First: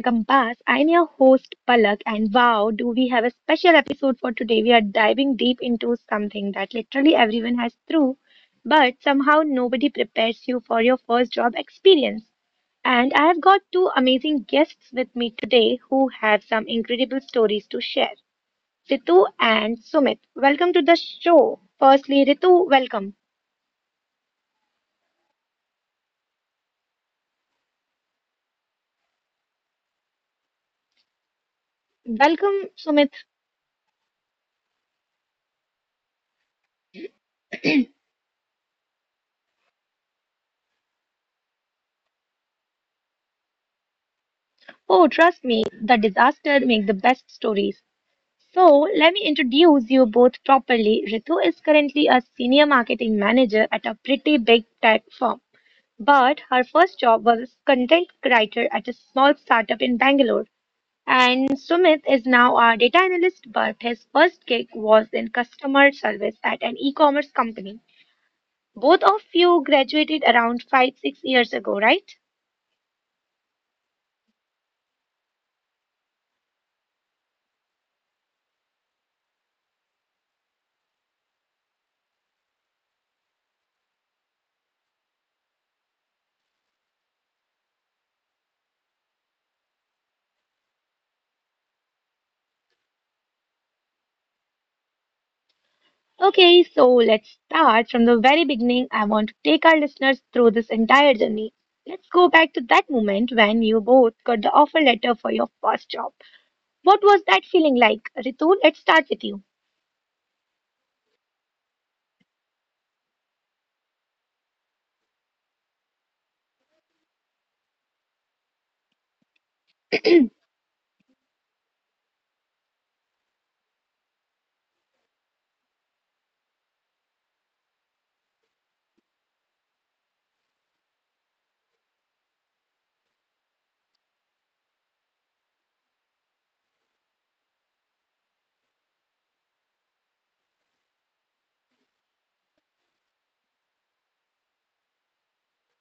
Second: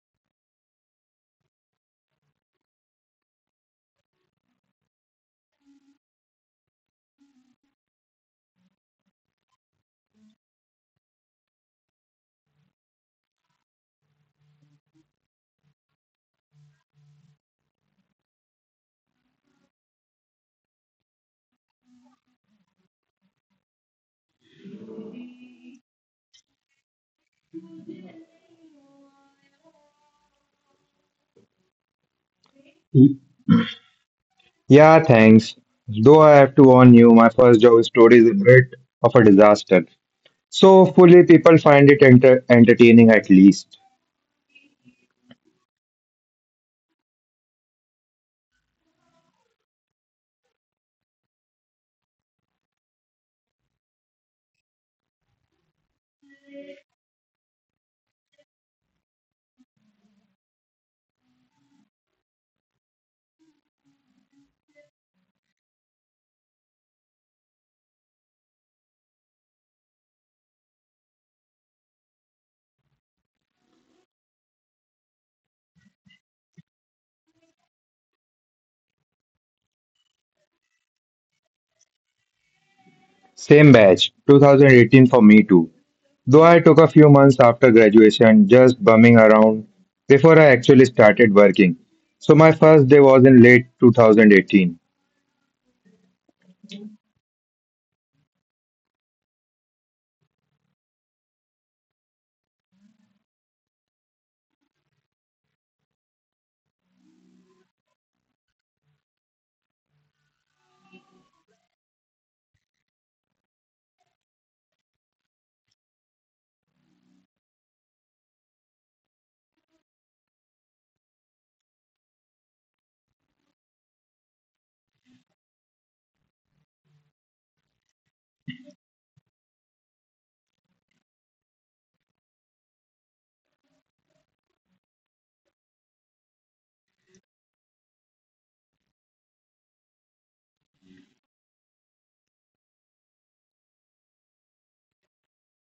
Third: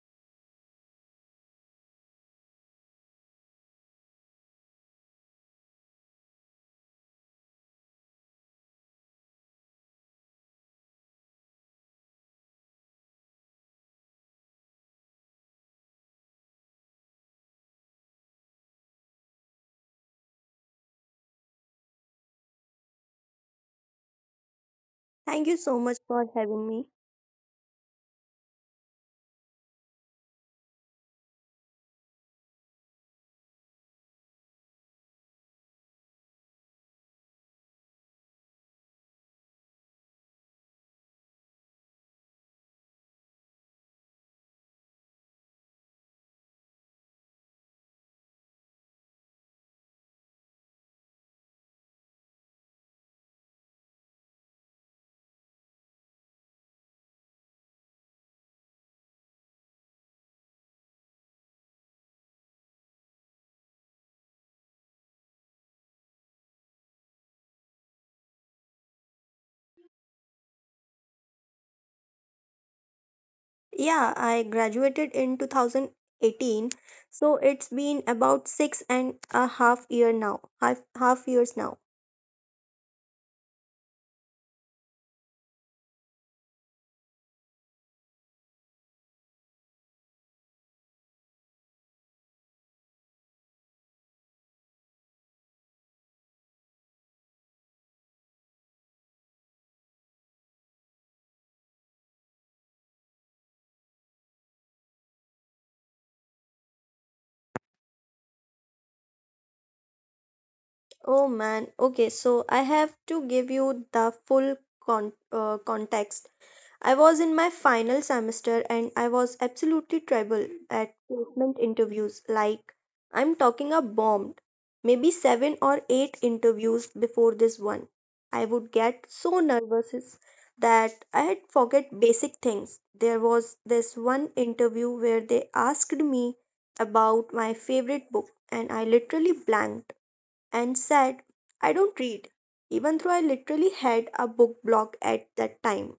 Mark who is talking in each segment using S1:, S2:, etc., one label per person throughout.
S1: Compass. I'm your host Palak and wow, do we have a special episode for today. We are diving deep into something that literally everyone has through, but somehow nobody prepares you for your first job experience. And I have got two amazing guests with me today who have some incredible stories to share. Ritu and Sumit, welcome to the show. Firstly, Ritu, welcome.
S2: Thank you so much for having me.
S1: Welcome, Sumit.
S3: Yeah, thanks. Though I have to warn you, my first job story is a bit of a disaster. So, hopefully, people find it entertaining at least.
S1: Oh, trust me, the disaster make the best stories. So, let me introduce you both properly. Ritu is currently a senior marketing manager at a pretty big tech firm, but her first job was as content writer at a small startup in Bangalore. And Sumit is now a data analyst, but his first gig was in customer service at an e-commerce company. Both of you graduated around 5, 6 years ago, right?
S2: Yeah, I graduated in 2018, so it's been about six and a half year now. Half years now.
S3: Same batch, 2018 for me too. Though I took a few months after graduation just bumming around before I actually started working. So, my first day was in late 2018.
S1: Okay, so let's start from the very beginning. I want to take our listeners through this entire journey. Let's go back to that moment when you both got the offer letter for your first job. What was that feeling like? Ritu, let's start with you.
S2: Oh man. Okay, so I have to give you the full context. I was in my final semester and I was absolutely terrible at placement interviews. Like, I'm talking a bomb. Maybe seven or eight interviews before this one. I would get so nervous that I had forget basic things. There was this one interview where they asked me about my favorite book and I literally blanked and said, "I don't read," even though I literally had a book block at that time.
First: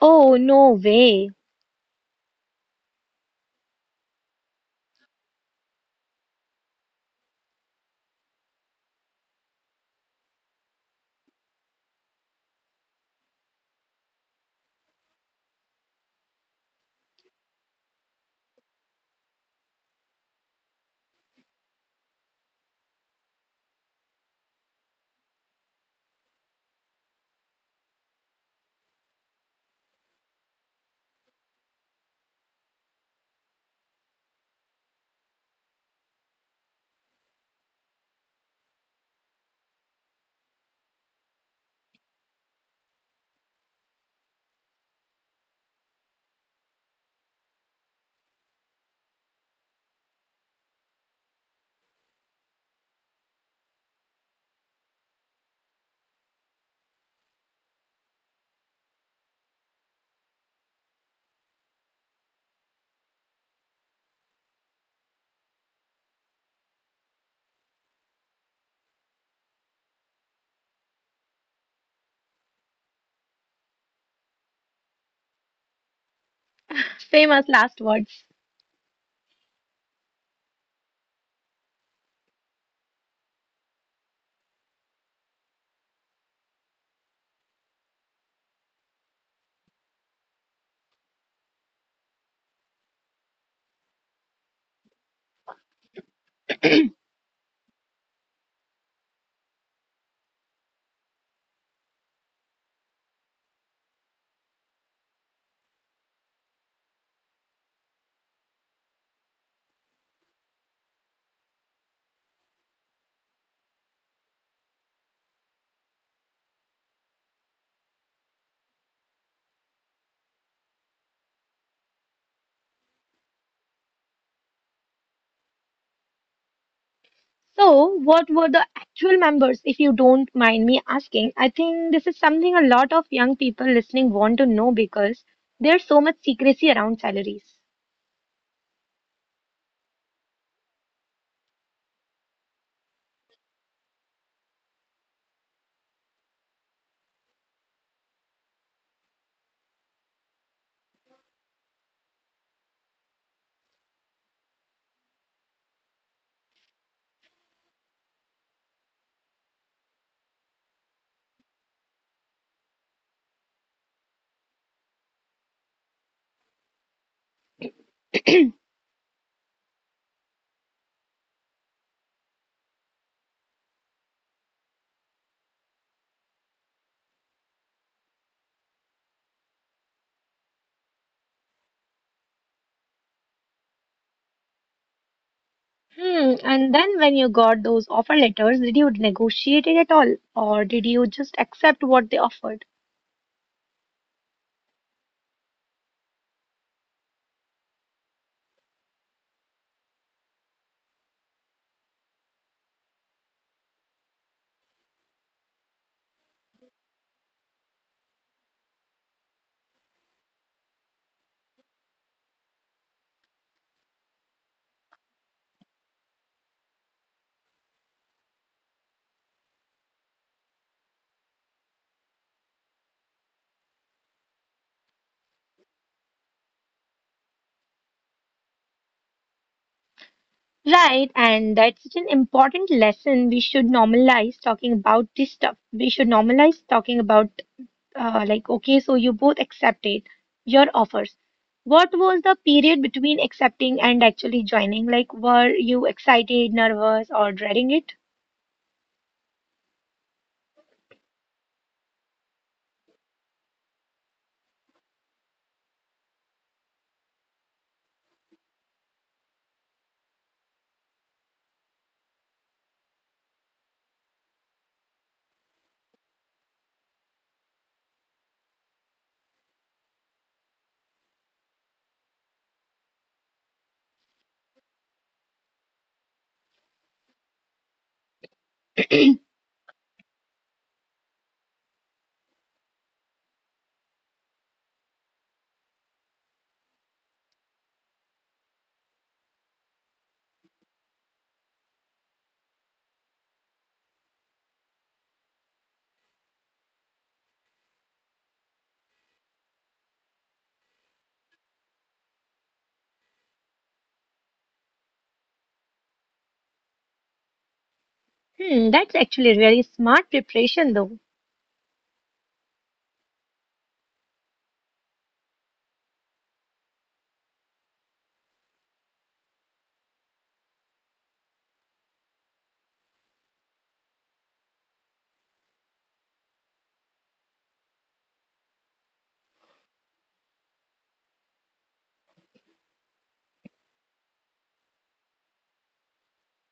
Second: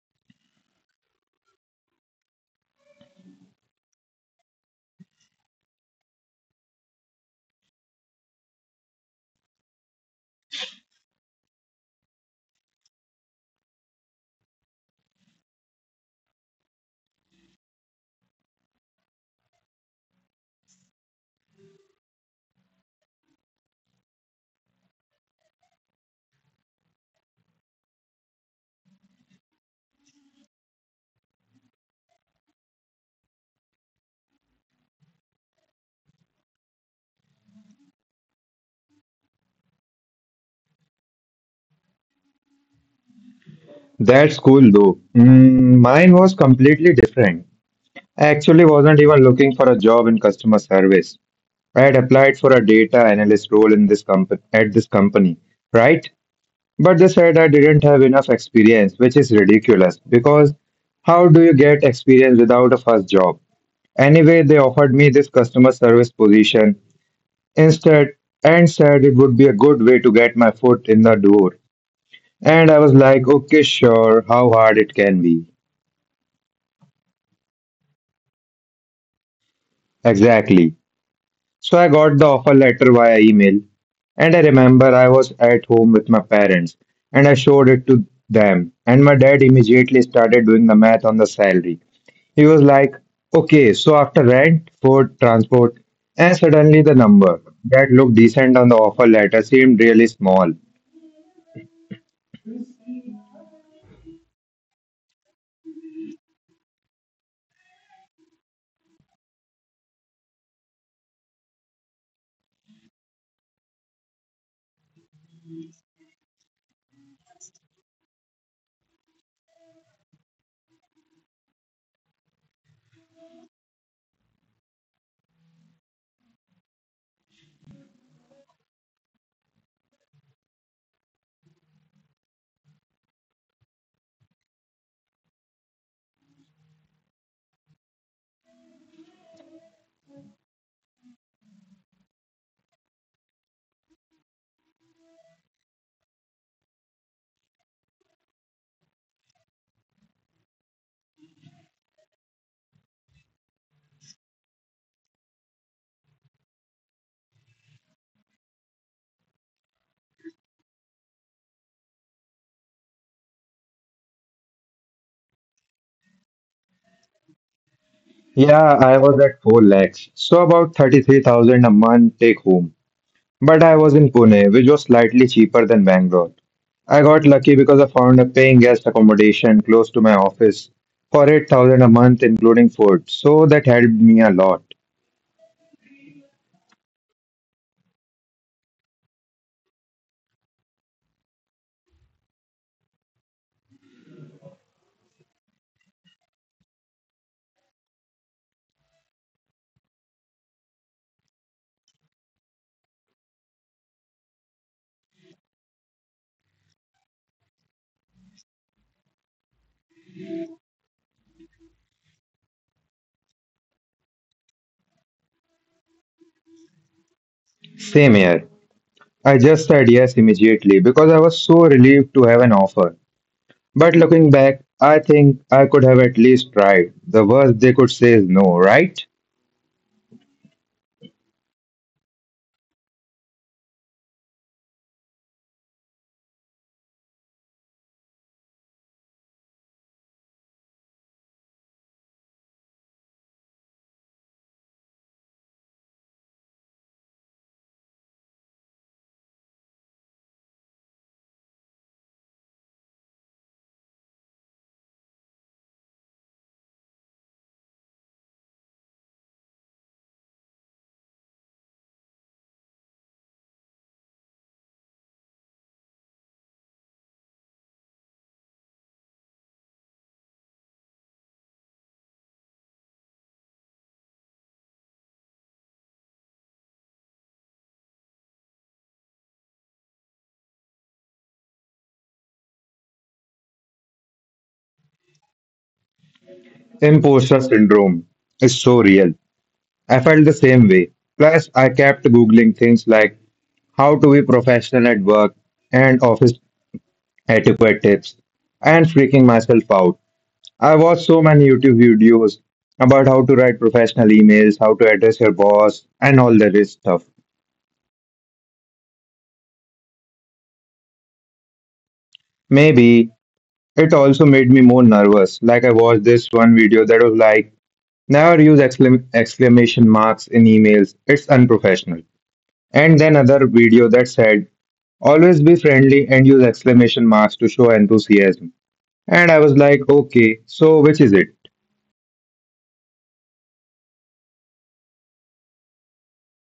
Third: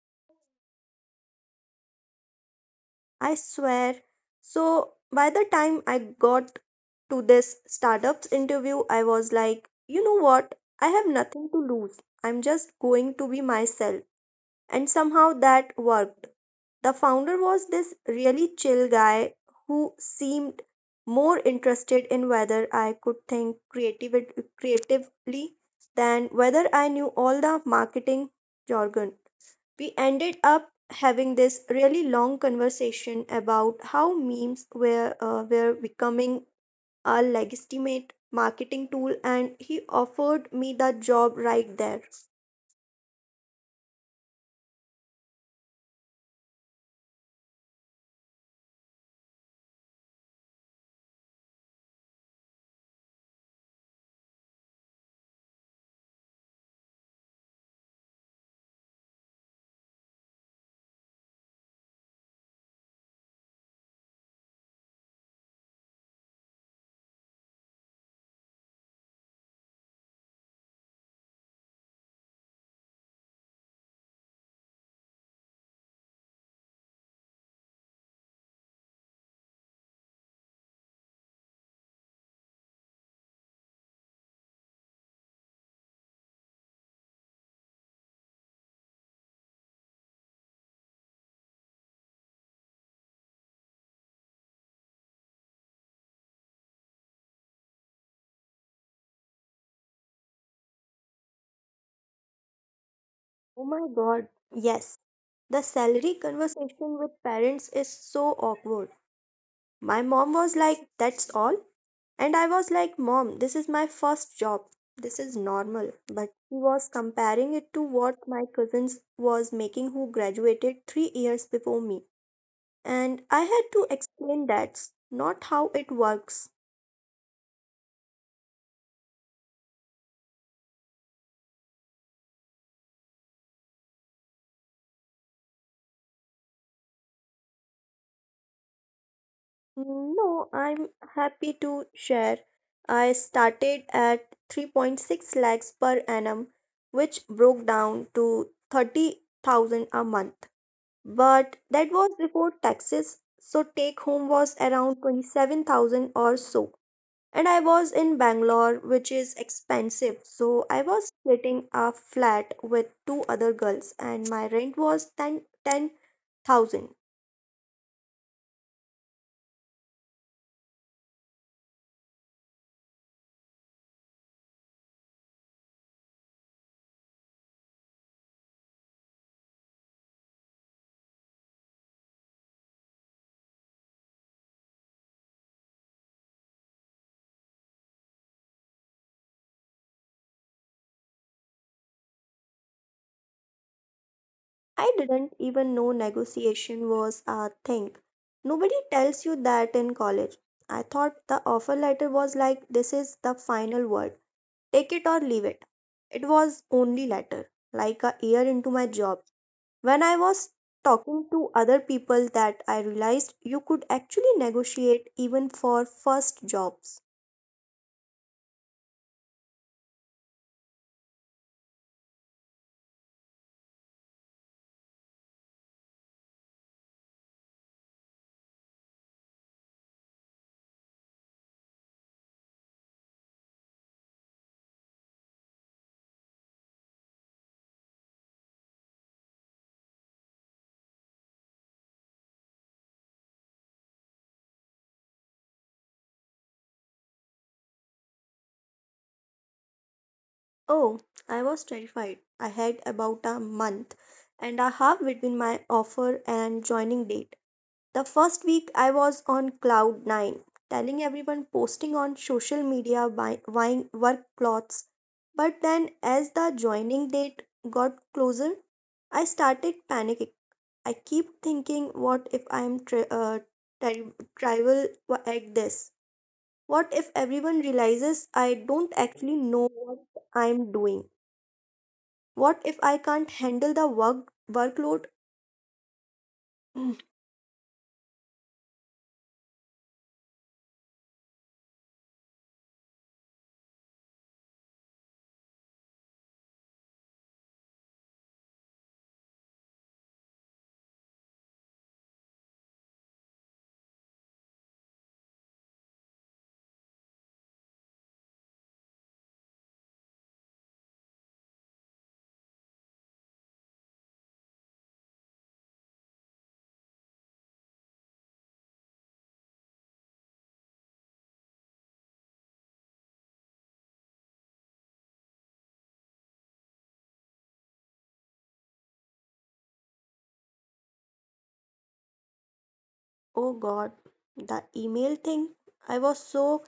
S1: Oh, no way.
S2: I swear. So by the time I got to this startups interview, I was like, you know what? I have nothing to lose. I'm just going to be myself. And somehow that worked. The founder was this really chill guy who seemed more interested in whether I could think creatively than whether I knew all the marketing jargon. We ended up having this really long conversation about how memes were becoming a legitimate marketing tool, and he offered me the job right there.
S3: That's cool though. Mine was completely different. I actually wasn't even looking for a job in customer service. I had applied for a data analyst role in this company, right? But they said I didn't have enough experience, which is ridiculous because how do you get experience without a first job? Anyway, they offered me this customer service position instead and said it would be a good way to get my foot in the door. And I was like, okay, sure, how hard it can be.
S1: Famous last words.
S3: Exactly. So I got the offer letter via email, and I remember I was at home with my parents and I showed it to them. And my dad immediately started doing the math on the salary. He was like, okay, so after rent, food, transport, and suddenly the number that looked decent on the offer letter seemed really small.
S2: Oh my god, yes, the salary conversation with parents is so awkward. My mom was like, "That's all?" And I was like, "Mom, this is my first job. This is normal." But he was comparing it to what my cousins was making who graduated 3 years before me. And I had to explain that's not how it works.
S1: So, what were the actual members, if you don't mind me asking? I think this is something a lot of young people listening want to know because there's so much secrecy around salaries.
S2: No, I'm happy to share. I started at 3.6 lakhs per annum, which broke down to 30,000 a month. But that was before taxes, so take home was around 27,000 or so. And I was in Bangalore, which is expensive. So I was splitting a flat with two other girls, and my rent was ten thousand.
S3: Yeah, I was at 4 lakhs, so about 33,000 a month take home. But I was in Pune, which was slightly cheaper than Bangalore. I got lucky because I found a paying guest accommodation close to my office for 8,000 a month including food. So that helped me a lot.
S1: Hmm. And then when you got those offer letters, did you negotiate it at all, or did you just accept what they offered?
S2: I didn't even know negotiation was a thing. Nobody tells you that in college. I thought the offer letter was like, this is the final word. Take it or leave it. It was only letter, like a year into my job, when I was talking to other people, that I realized you could actually negotiate even for first jobs.
S3: Same here. I just said yes immediately because I was so relieved to have an offer. But looking back, I think I could have at least tried. The worst they could say is no, right?
S1: Right, and that's such an important lesson. We should normalize talking about this stuff. We should normalize talking about like, okay, so you both accepted your offers. What was the period between accepting and actually joining? Like, were you excited, nervous, or dreading it?
S2: Oh, I was terrified. I had about a month and a half between my offer and joining date. The first week I was on cloud 9, telling everyone, posting on social media, buying work clothes. But then as the joining date got closer, I started panicking. I keep thinking, what if I am tri- tribal at this? What if everyone realizes I don't actually know what I'm doing? What if I can't handle the workload?
S3: Imposter syndrome is so real. I felt the same way. Plus, I kept googling things like how to be professional at work, and office etiquette tips, and freaking myself out. I watched so many YouTube videos about how to write professional emails, how to address your boss, and all that is stuff.
S1: Hmm, that's actually really smart preparation, though.
S3: Maybe it also made me more nervous. Like I watched this one video that was like, never use exclamation marks in emails, it's unprofessional. And then another video that said, always be friendly and use exclamation marks to show enthusiasm. And I was like, okay, so which is it?
S2: Oh God, the email thing. I was so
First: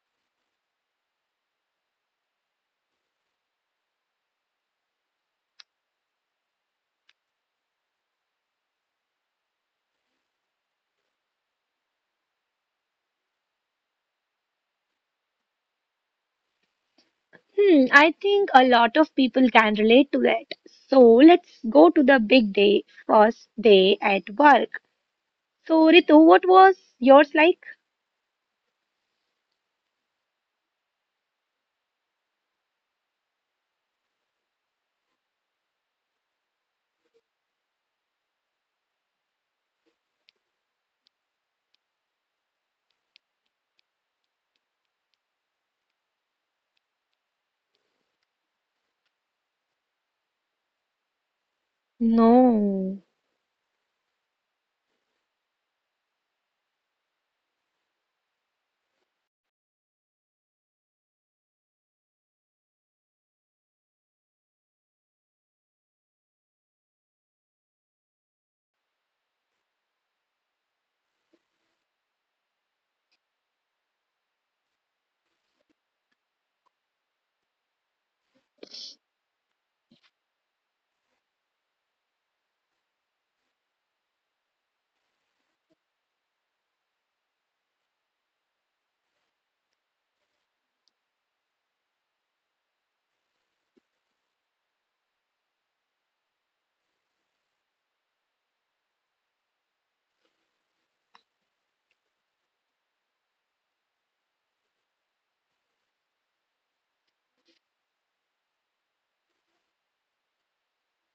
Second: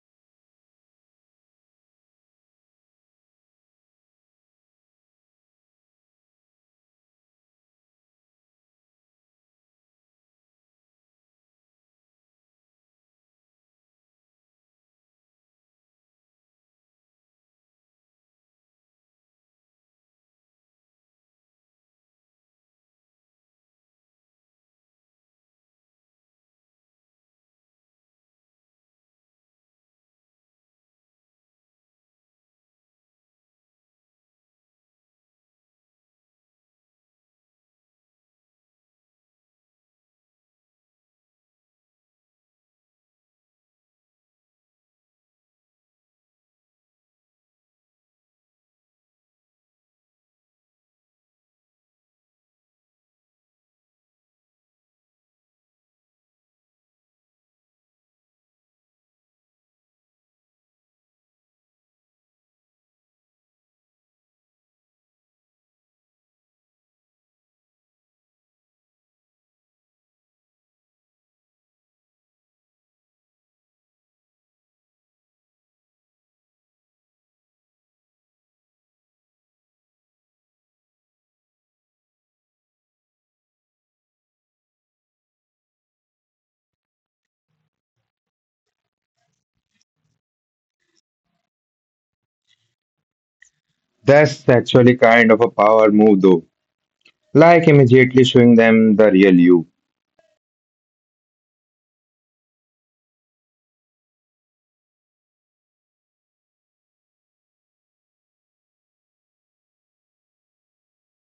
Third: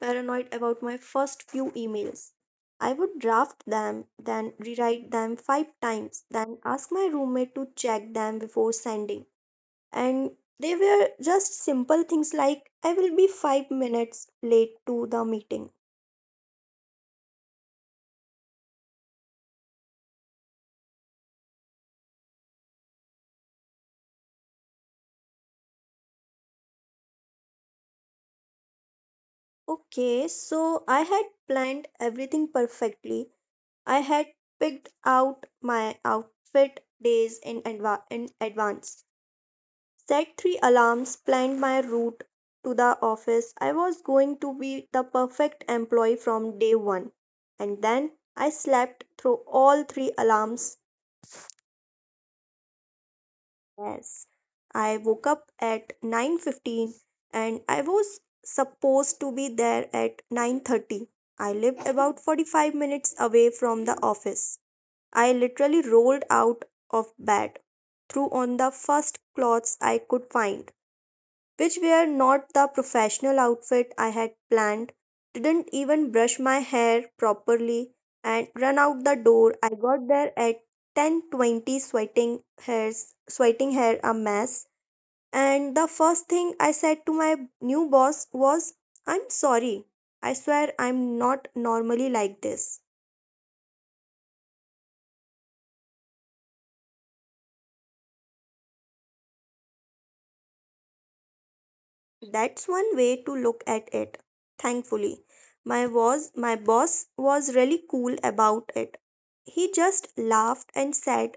S2: paranoid about my first few emails. I would draft them, then rewrite them five times, then ask my roommate to check them before sending. And they were just simple things like, "I will be 5 minutes late to the meeting."
S1: Hmm, I think a lot of people can relate to that. So let's go to the big day, first day at work. So, Ritu, what was yours like?
S2: Okay, so I had planned everything perfectly. I had picked out my outfit days in in advance, set three alarms, planned my route to the office. I was going to be the perfect employee from day one. And then I slept through all three alarms.
S1: No.
S2: Yes, I woke up at 9:15 and I was supposed to be there at 9:30. I lived about 45 minutes away from the office. I literally rolled out of bed, threw on the first clothes I could find, which were not the professional outfit I had planned, didn't even brush my hair properly, and run out the door. I got there at 10:20, hairs sweating, hair a mess, and the first thing I said to my new boss was, "I'm sorry. I swear I'm not normally like this."
S3: That's actually kind of a power move, though. Like immediately showing them the real you.
S2: That's one way to look at it. Thankfully, my boss was really cool about it. He just laughed and said,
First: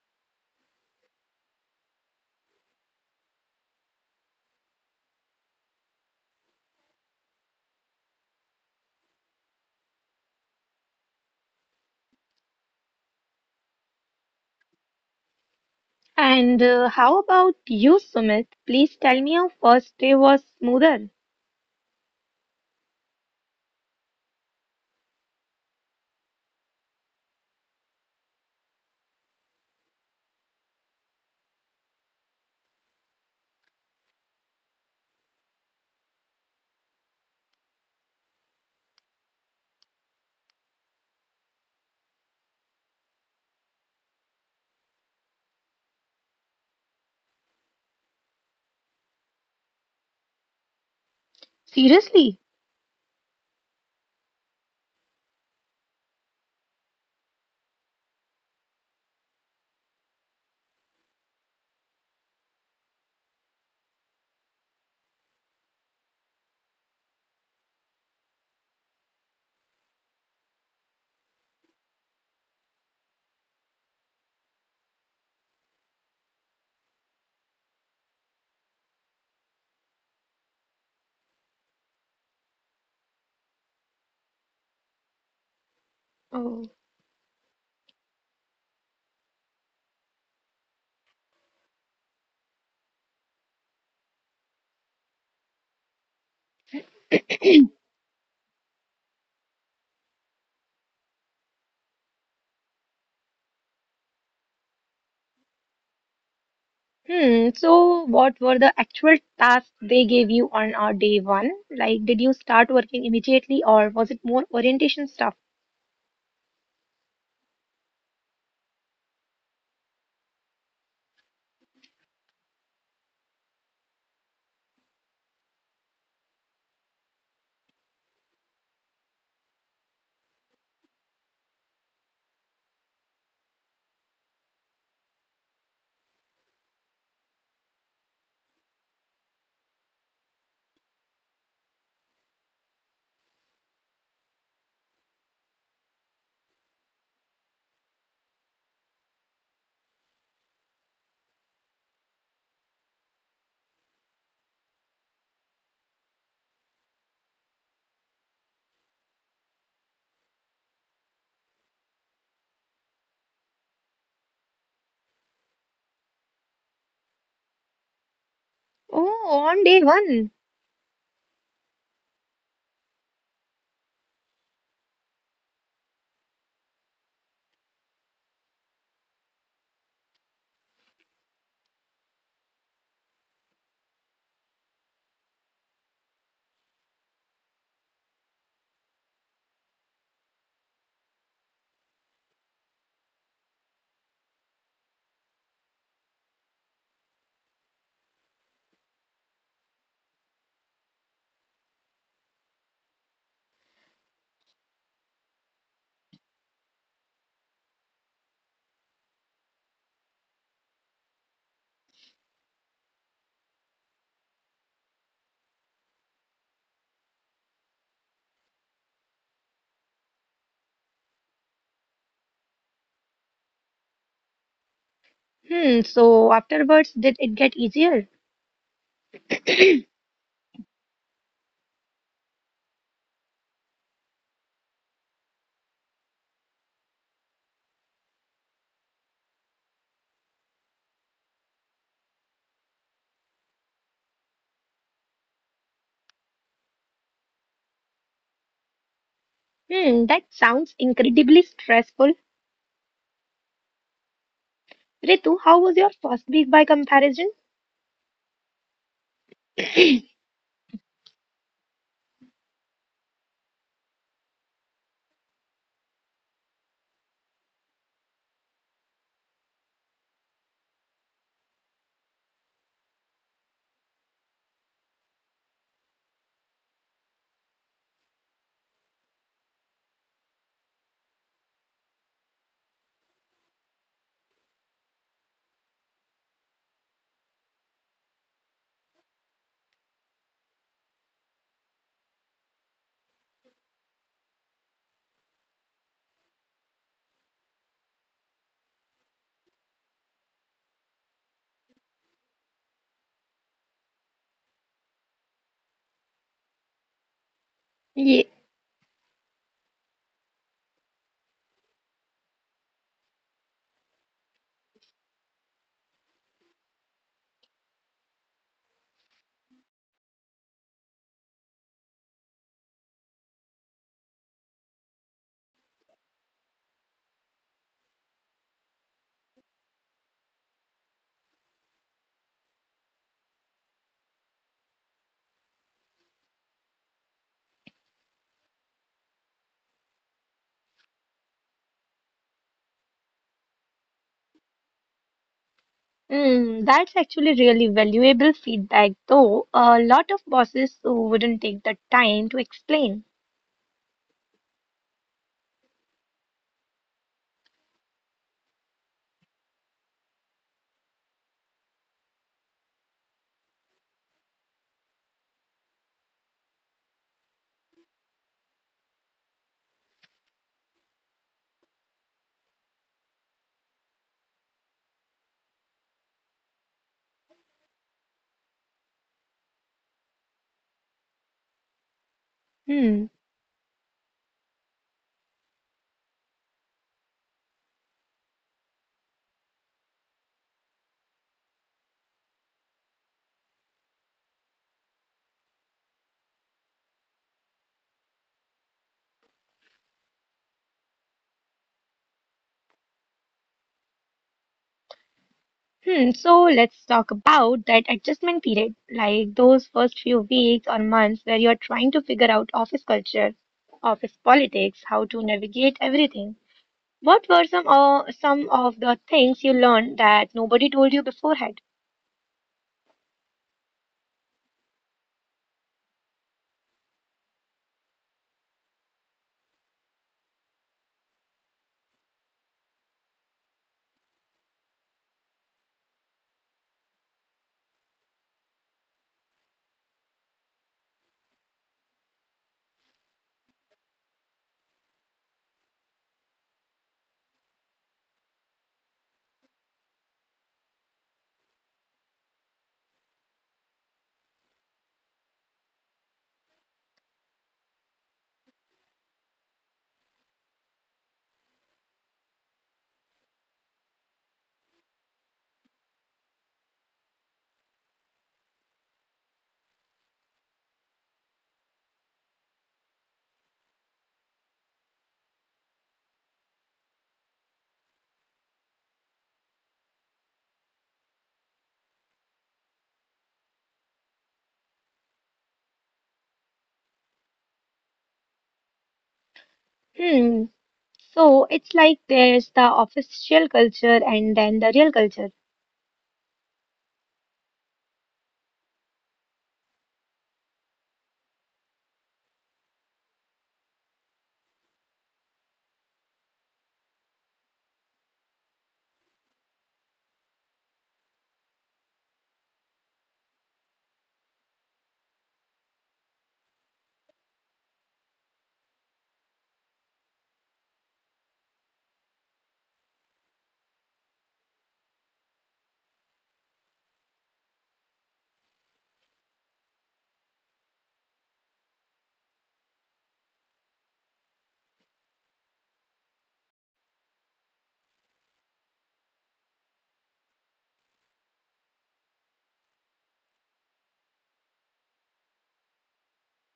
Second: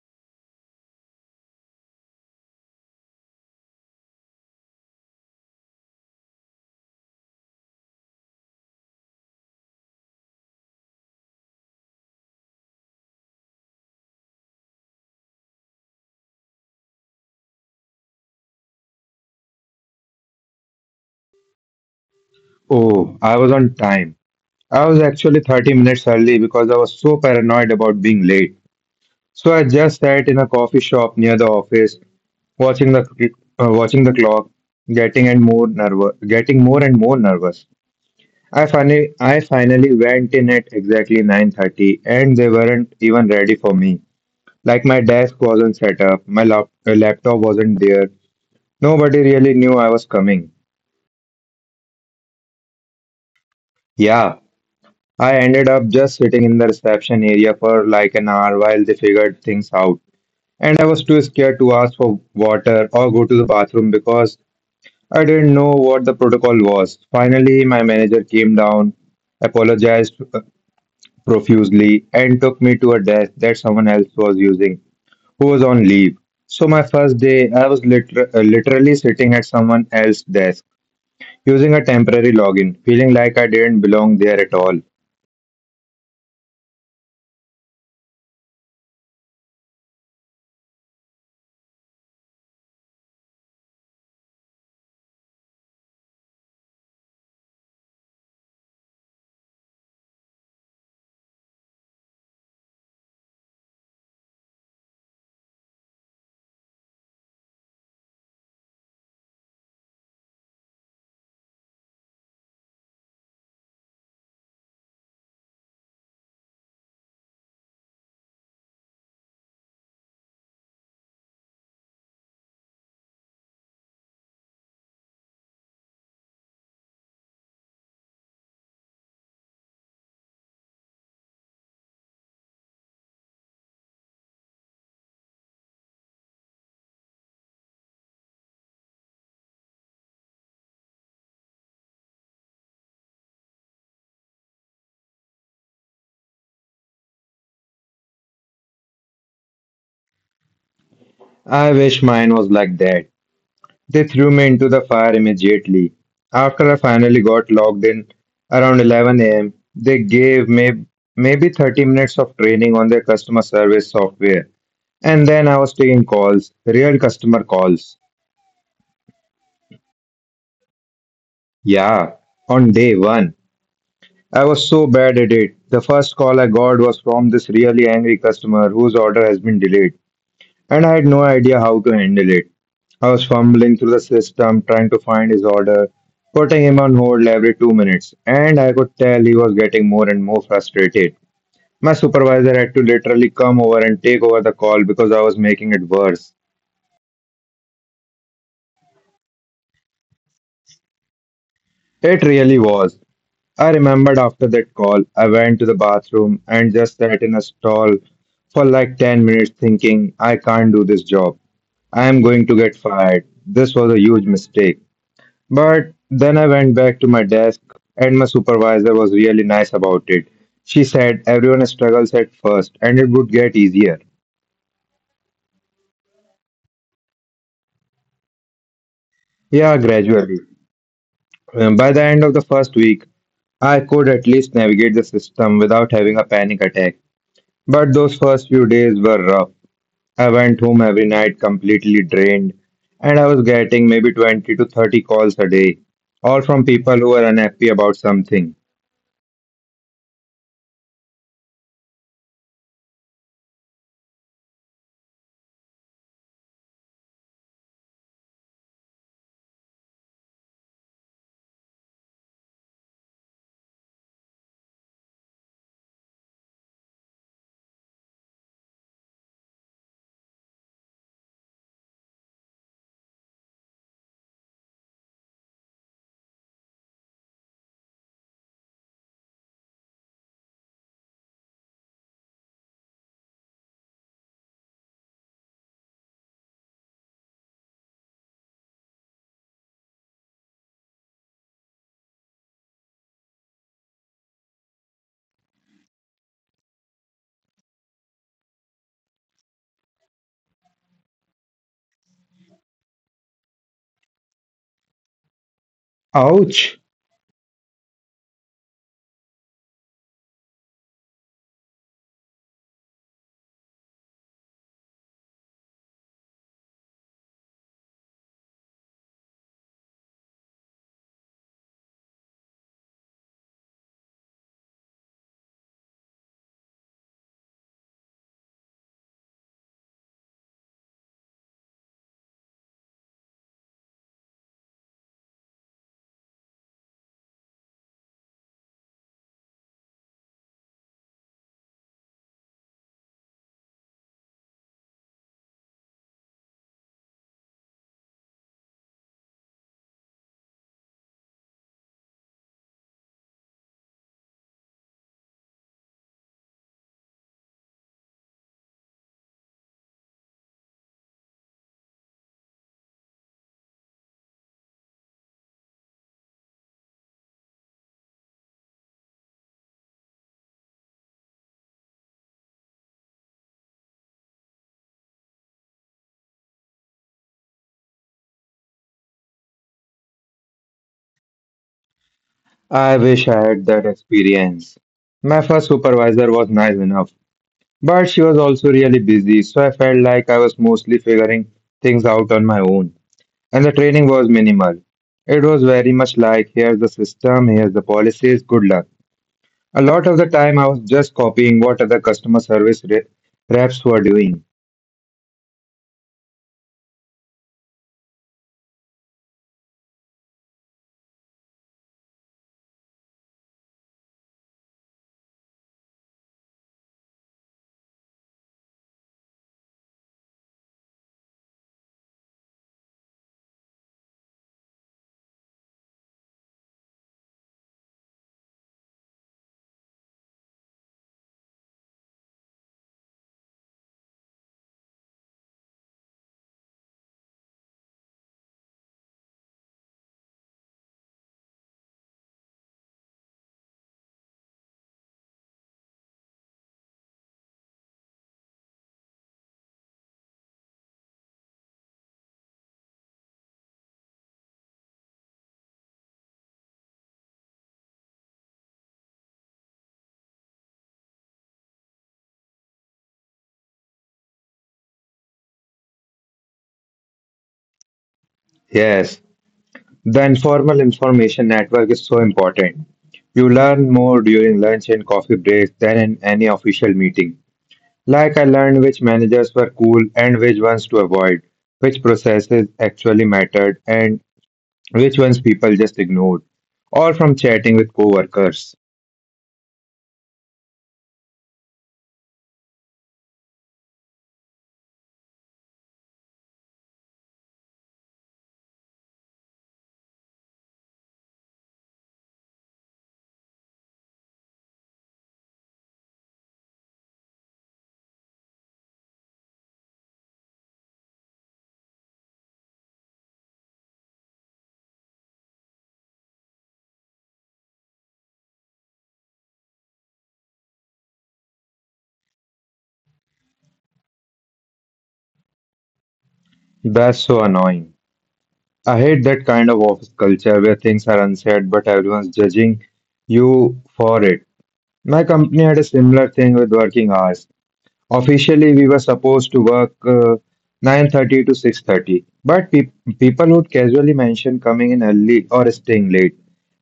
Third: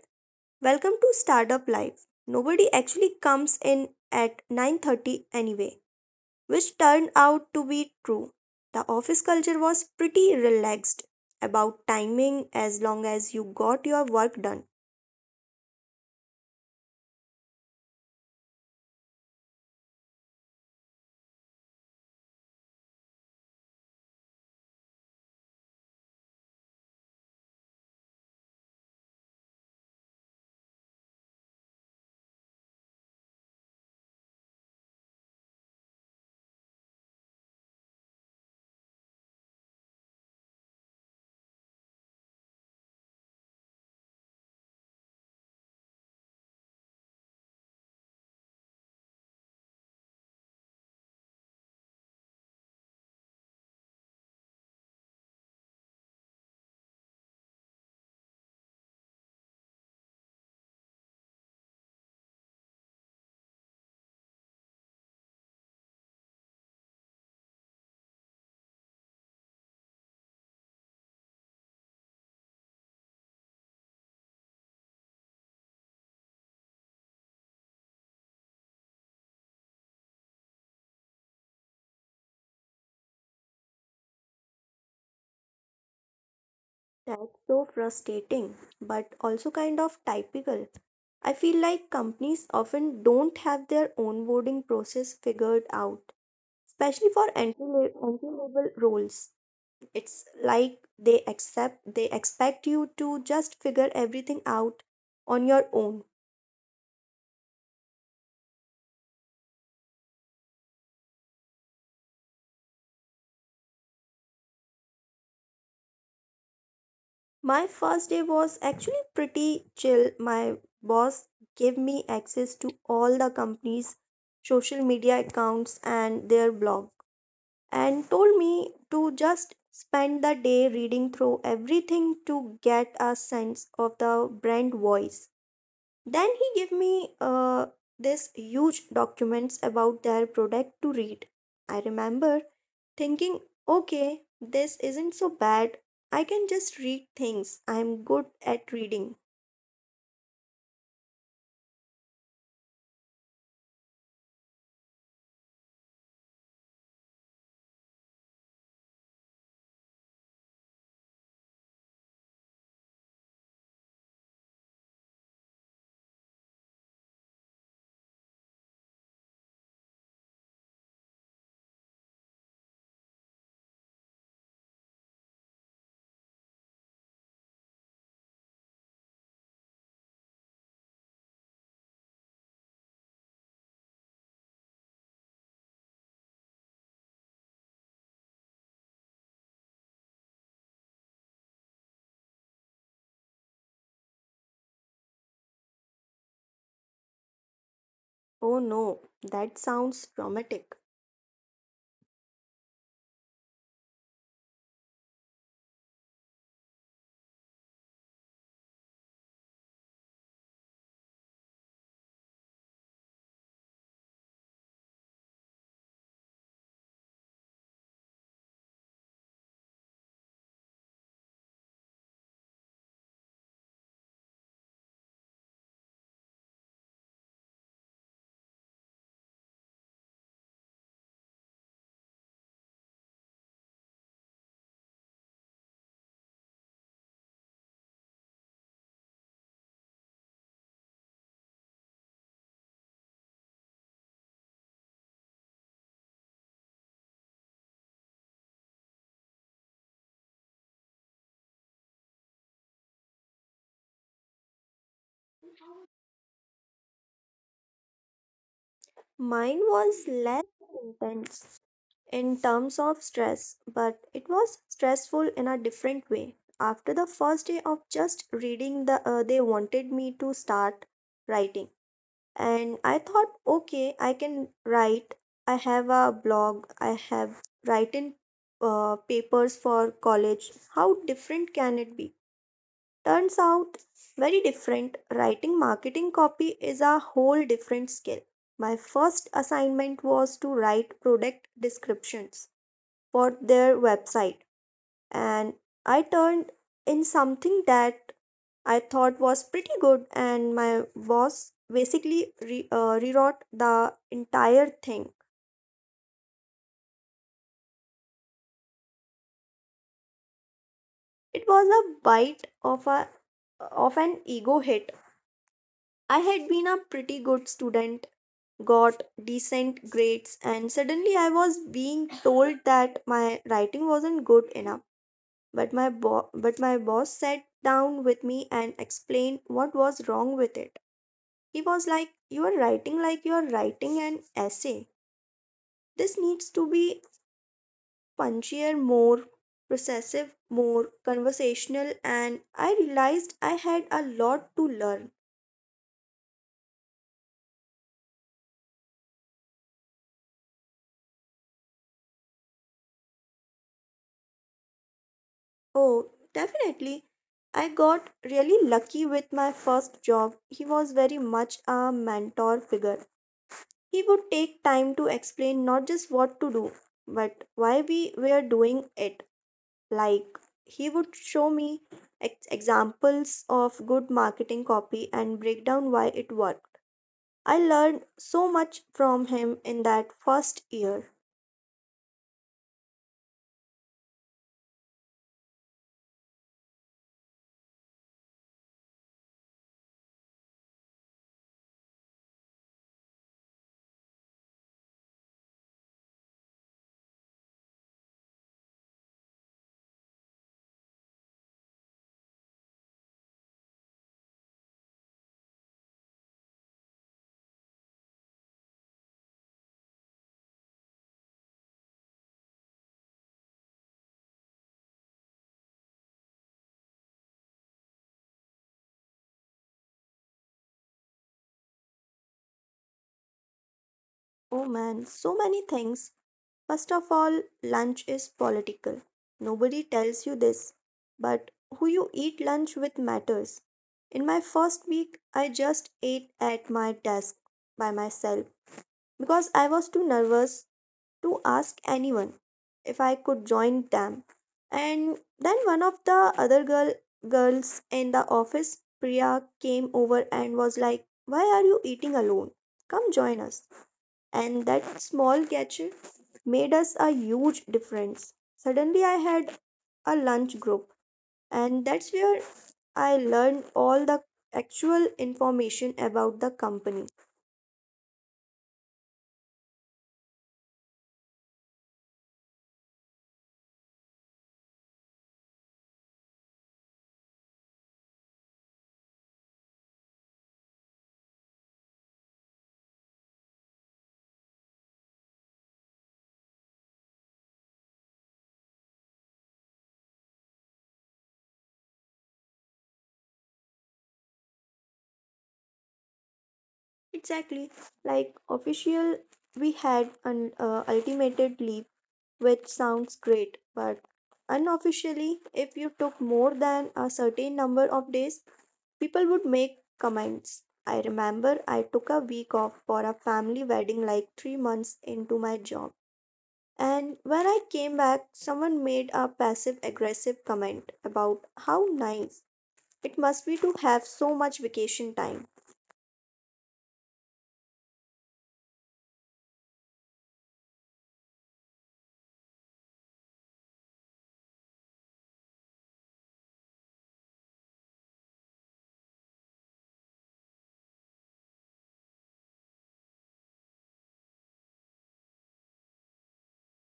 S2: "Welcome to startup life. Nobody actually comes in at 9:30 anyway," which turned out to be true. The office culture was pretty relaxed about timing as long as you got your work done.
S1: And how about you, Sumit? Please tell me your first day was smoother.
S3: Oh, I was on time. I was actually 30 minutes early because I was so paranoid about being late. So I just sat in a coffee shop near the office, watching the watching the clock, getting more and more nervous. I finally went in at exactly 9:30, and they weren't even ready for me. Like my desk wasn't set up, my laptop wasn't there, nobody really knew I was coming.
S1: Seriously?
S3: Yeah, I ended up just sitting in the reception area for like an hour while they figured things out. And I was too scared to ask for water or go to the bathroom because I didn't know what the protocol was. Finally, my manager came down, apologized profusely, and took me to a desk that someone else was using who was on leave. So, my first day, I was literally sitting at someone else's desk using a temporary login, feeling like I didn't belong there at all.
S1: Oh.
S2: That's so frustrating, but also kind of typical. I feel like companies often don't have their onboarding process figured out, especially for entry level roles. It's like they accept they expect you to just figure everything out on your own.
S1: Hmm, so what were the actual tasks they gave you on our day one? Like, did you start working immediately or was it more orientation stuff?
S2: My first day was actually pretty chill. My boss gave me access to all the company's social media accounts and their blogs, and told me to just spend the day reading through everything to get a sense of the brand voice. Then he gave me this huge documents about their product to read. I remember thinking, okay, this isn't so bad. I can just read things. I'm good at reading.
S3: I wish mine was like that. They threw me into the fire immediately. After I finally got logged in around 11 a.m., they gave me maybe 30 minutes of training on their customer service software. And then I was taking calls, real customer calls.
S1: Oh, on day one.
S3: Yeah, on day one. I was so bad at it. The first call I got was from this really angry customer whose order has been delayed. And I had no idea how to handle it. I was fumbling through the system, trying to find his order, putting him on hold every 2 minutes, and I could tell he was getting more and more frustrated. My supervisor had to literally come over and take over the call because I was making it worse.
S2: Oh no, that sounds dramatic.
S3: It really was. I remembered after that call, I went to the bathroom and just sat in a stall for like 10 minutes thinking, I can't do this job. I am going to get fired. This was a huge mistake. But then I went back to my desk, and my supervisor was really nice about it. She said everyone struggles at first, and it would get easier.
S1: Hmm, so afterwards, did it get easier?
S3: Yeah, gradually. By the end of the first week, I could at least navigate the system without having a panic attack. But those first few days were rough. I went home every night completely drained, and I was getting maybe 20 to 30 calls a day, all from people who were unhappy about something.
S1: Hmm, that sounds incredibly stressful. Ritu, how was your first week by comparison?
S2: Mine was less intense in terms of stress, but it was stressful in a different way. After the first day of just reading, they wanted me to start writing, and I thought, okay, I can write. I have a blog. I have written papers for college. How different can it be? Turns out, very different. Writing marketing copy is a whole different skill. My first assignment was to write product descriptions for their website, and I turned in something that I thought was pretty good, and my boss basically rewrote the entire thing.
S3: Ouch!
S1: Yeah,
S2: It was a bite of a of an ego hit. I had been a pretty good student, got decent grades, and suddenly I was being told that my writing wasn't good enough. But my boss sat down with me and explained what was wrong with it. He was like, "You are writing like you are writing an essay. This needs to be punchier, more processive, more conversational," and I realized I had a lot to learn.
S1: mm, that's actually really valuable feedback, though a lot of bosses wouldn't take the time to explain.
S2: Oh, definitely. I got really lucky with my first job. He was very much a mentor figure. He would take time to explain not just what to do, but why we were doing it. Like, he would show me examples of good marketing copy and break down why it worked. I learned so much from him in that first year.
S3: I wish
S1: Hmm.
S3: I had that experience. My first supervisor was nice enough, but she was also really busy, so I felt like I was mostly figuring things out on my own. And the training was minimal. It was very much like here's the system, here's the policies, good luck. A lot of the time, I was just copying what other customer service reps were doing.
S1: Hmm. So let's talk about that adjustment period, like those first few weeks or months where you're trying to figure out office culture, office politics, how to navigate everything. What were some of the things you learned that nobody told you beforehand?
S2: Oh man, so many things. First of all, lunch is political. Nobody tells you this, but who you eat lunch with matters. In my first week, I just ate at my desk by myself because I was too nervous to ask anyone if I could join them. And then one of the other girls in the office, Priya, came over and was like, "Why are you eating alone? Come join us." And that small gesture made us a huge difference. Suddenly I had a lunch group, and that's where I learned all the actual information about the company.
S3: Yes, the informal information network is so important. You learn more during lunch and coffee breaks than in any official meeting. Like I learned which managers were cool and which ones to avoid, which processes actually mattered and which ones people just ignored, all from chatting with coworkers.
S1: Hmm. So it's like there's the official culture and then the real culture.
S2: Exactly. Like, official, we had an ultimated leave, which sounds great, but unofficially, if you took more than a certain number of days, people would make comments. I remember I took a week off for a family wedding like 3 months into my job. And when I came back, someone made a passive aggressive comment about how nice it must be to have so much vacation time.
S3: That's so annoying. I hate that kind of office culture where things are unsaid but everyone's judging you for it. My company had a similar thing with working hours. Officially, we were supposed to work 9:30 to 6:30, but people would casually mention coming in early or staying late,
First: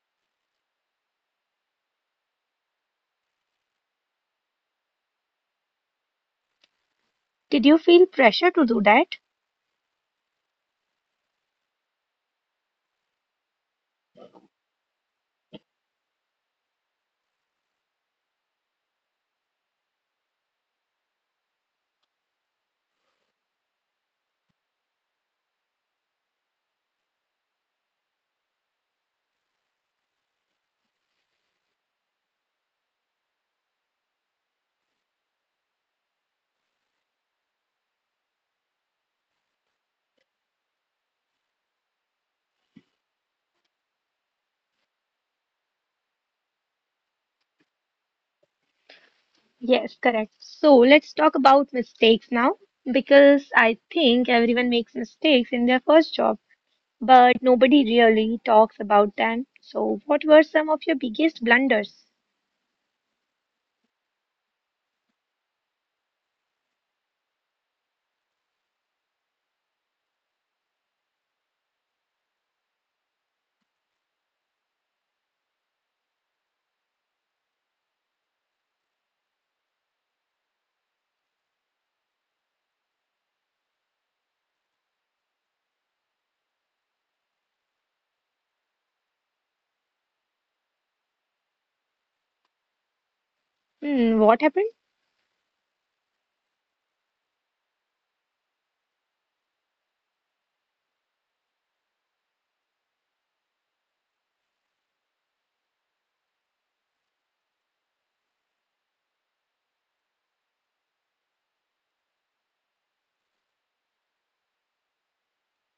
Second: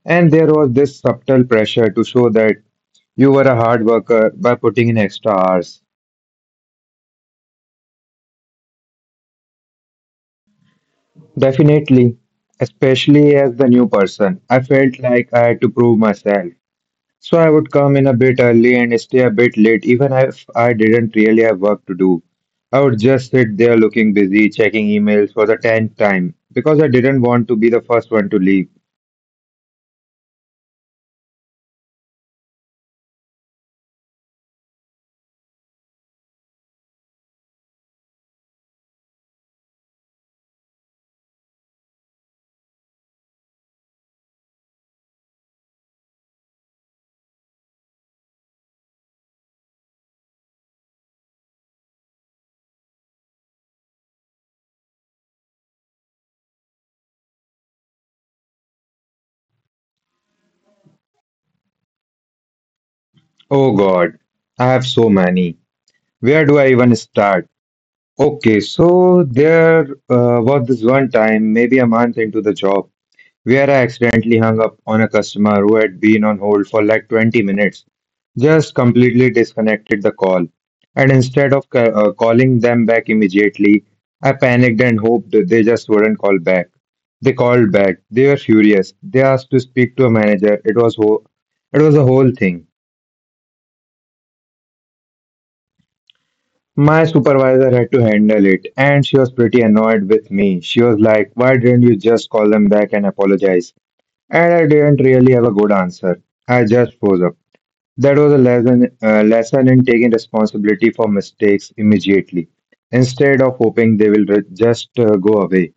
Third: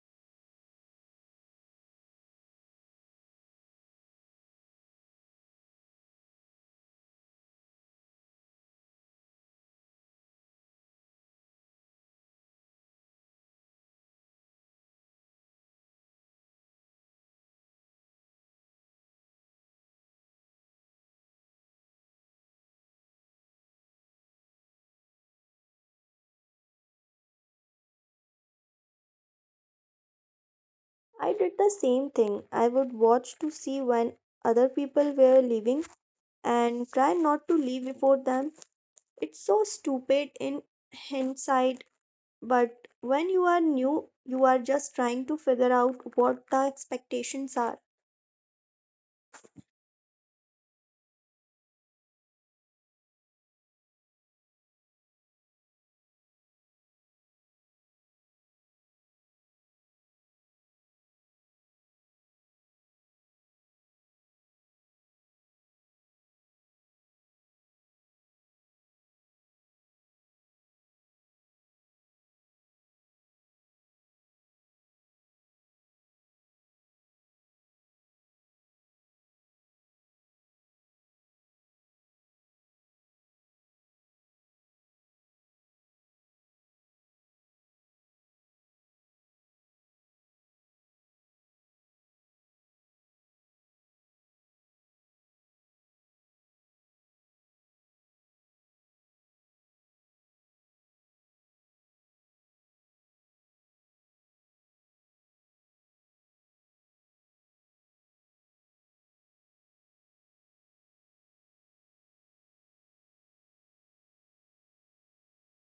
S3: and there was this subtle pressure to show that you were a hard worker by putting in extra hours.
S1: Did you feel pressure to do that?
S3: Definitely, especially as the new person, I felt like I had to prove myself. So I would come in a bit early and stay a bit late, even if I didn't really have work to do. I would just sit there looking busy, checking emails for the tenth time, because I didn't want to be the first one to leave.
S2: I did the same thing. I would watch to see when other people were leaving and try not to leave before them. It's so stupid in hindsight, but when you are new, you are just trying to figure out what the expectations are.
S1: Yes, correct. So let's talk about mistakes now because I think everyone makes mistakes in their first job, but nobody really talks about them. So what were some of your biggest blunders?
S3: Oh God, I have so many. Where do I even start? Okay, so there was this one time, maybe a month into the job, where I accidentally hung up on a customer who had been on hold for like 20 minutes. Just completely disconnected the call. And instead of calling them back immediately, I panicked and hoped that they just wouldn't call back. They called back. They were furious. They asked to speak to a manager. It was a whole thing.
S1: Hmm, what happened?
S3: My supervisor had to handle it, and she was pretty annoyed with me. She was like, why didn't you just call them back and apologize? And I didn't really have a good answer. I just froze up. That was a lesson in taking responsibility for mistakes immediately instead of hoping they will re- just go away.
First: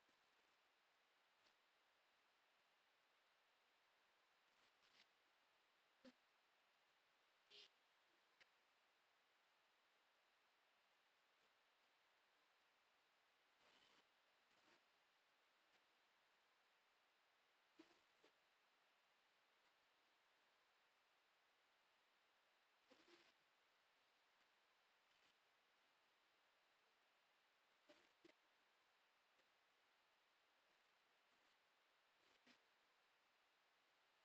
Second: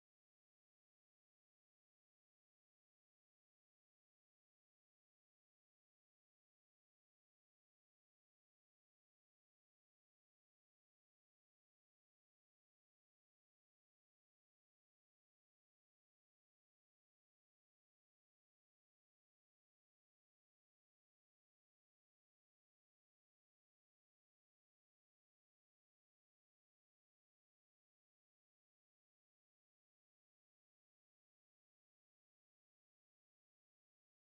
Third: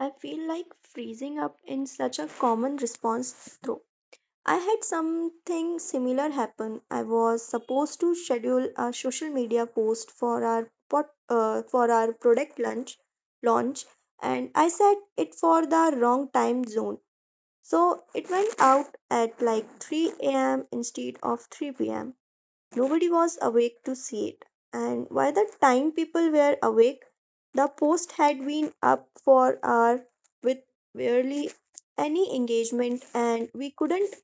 S2: I feel like freezing up in such a common response though. I had something similar happen. I was supposed to schedule a social media post for our product lunch launch, and I set it for the wrong time zone. So it went out at like 3 a.m. instead of 3 p.m. Nobody was awake to see it. And by the time people were awake, the post had been up for an hour with barely any engagement, and we couldn't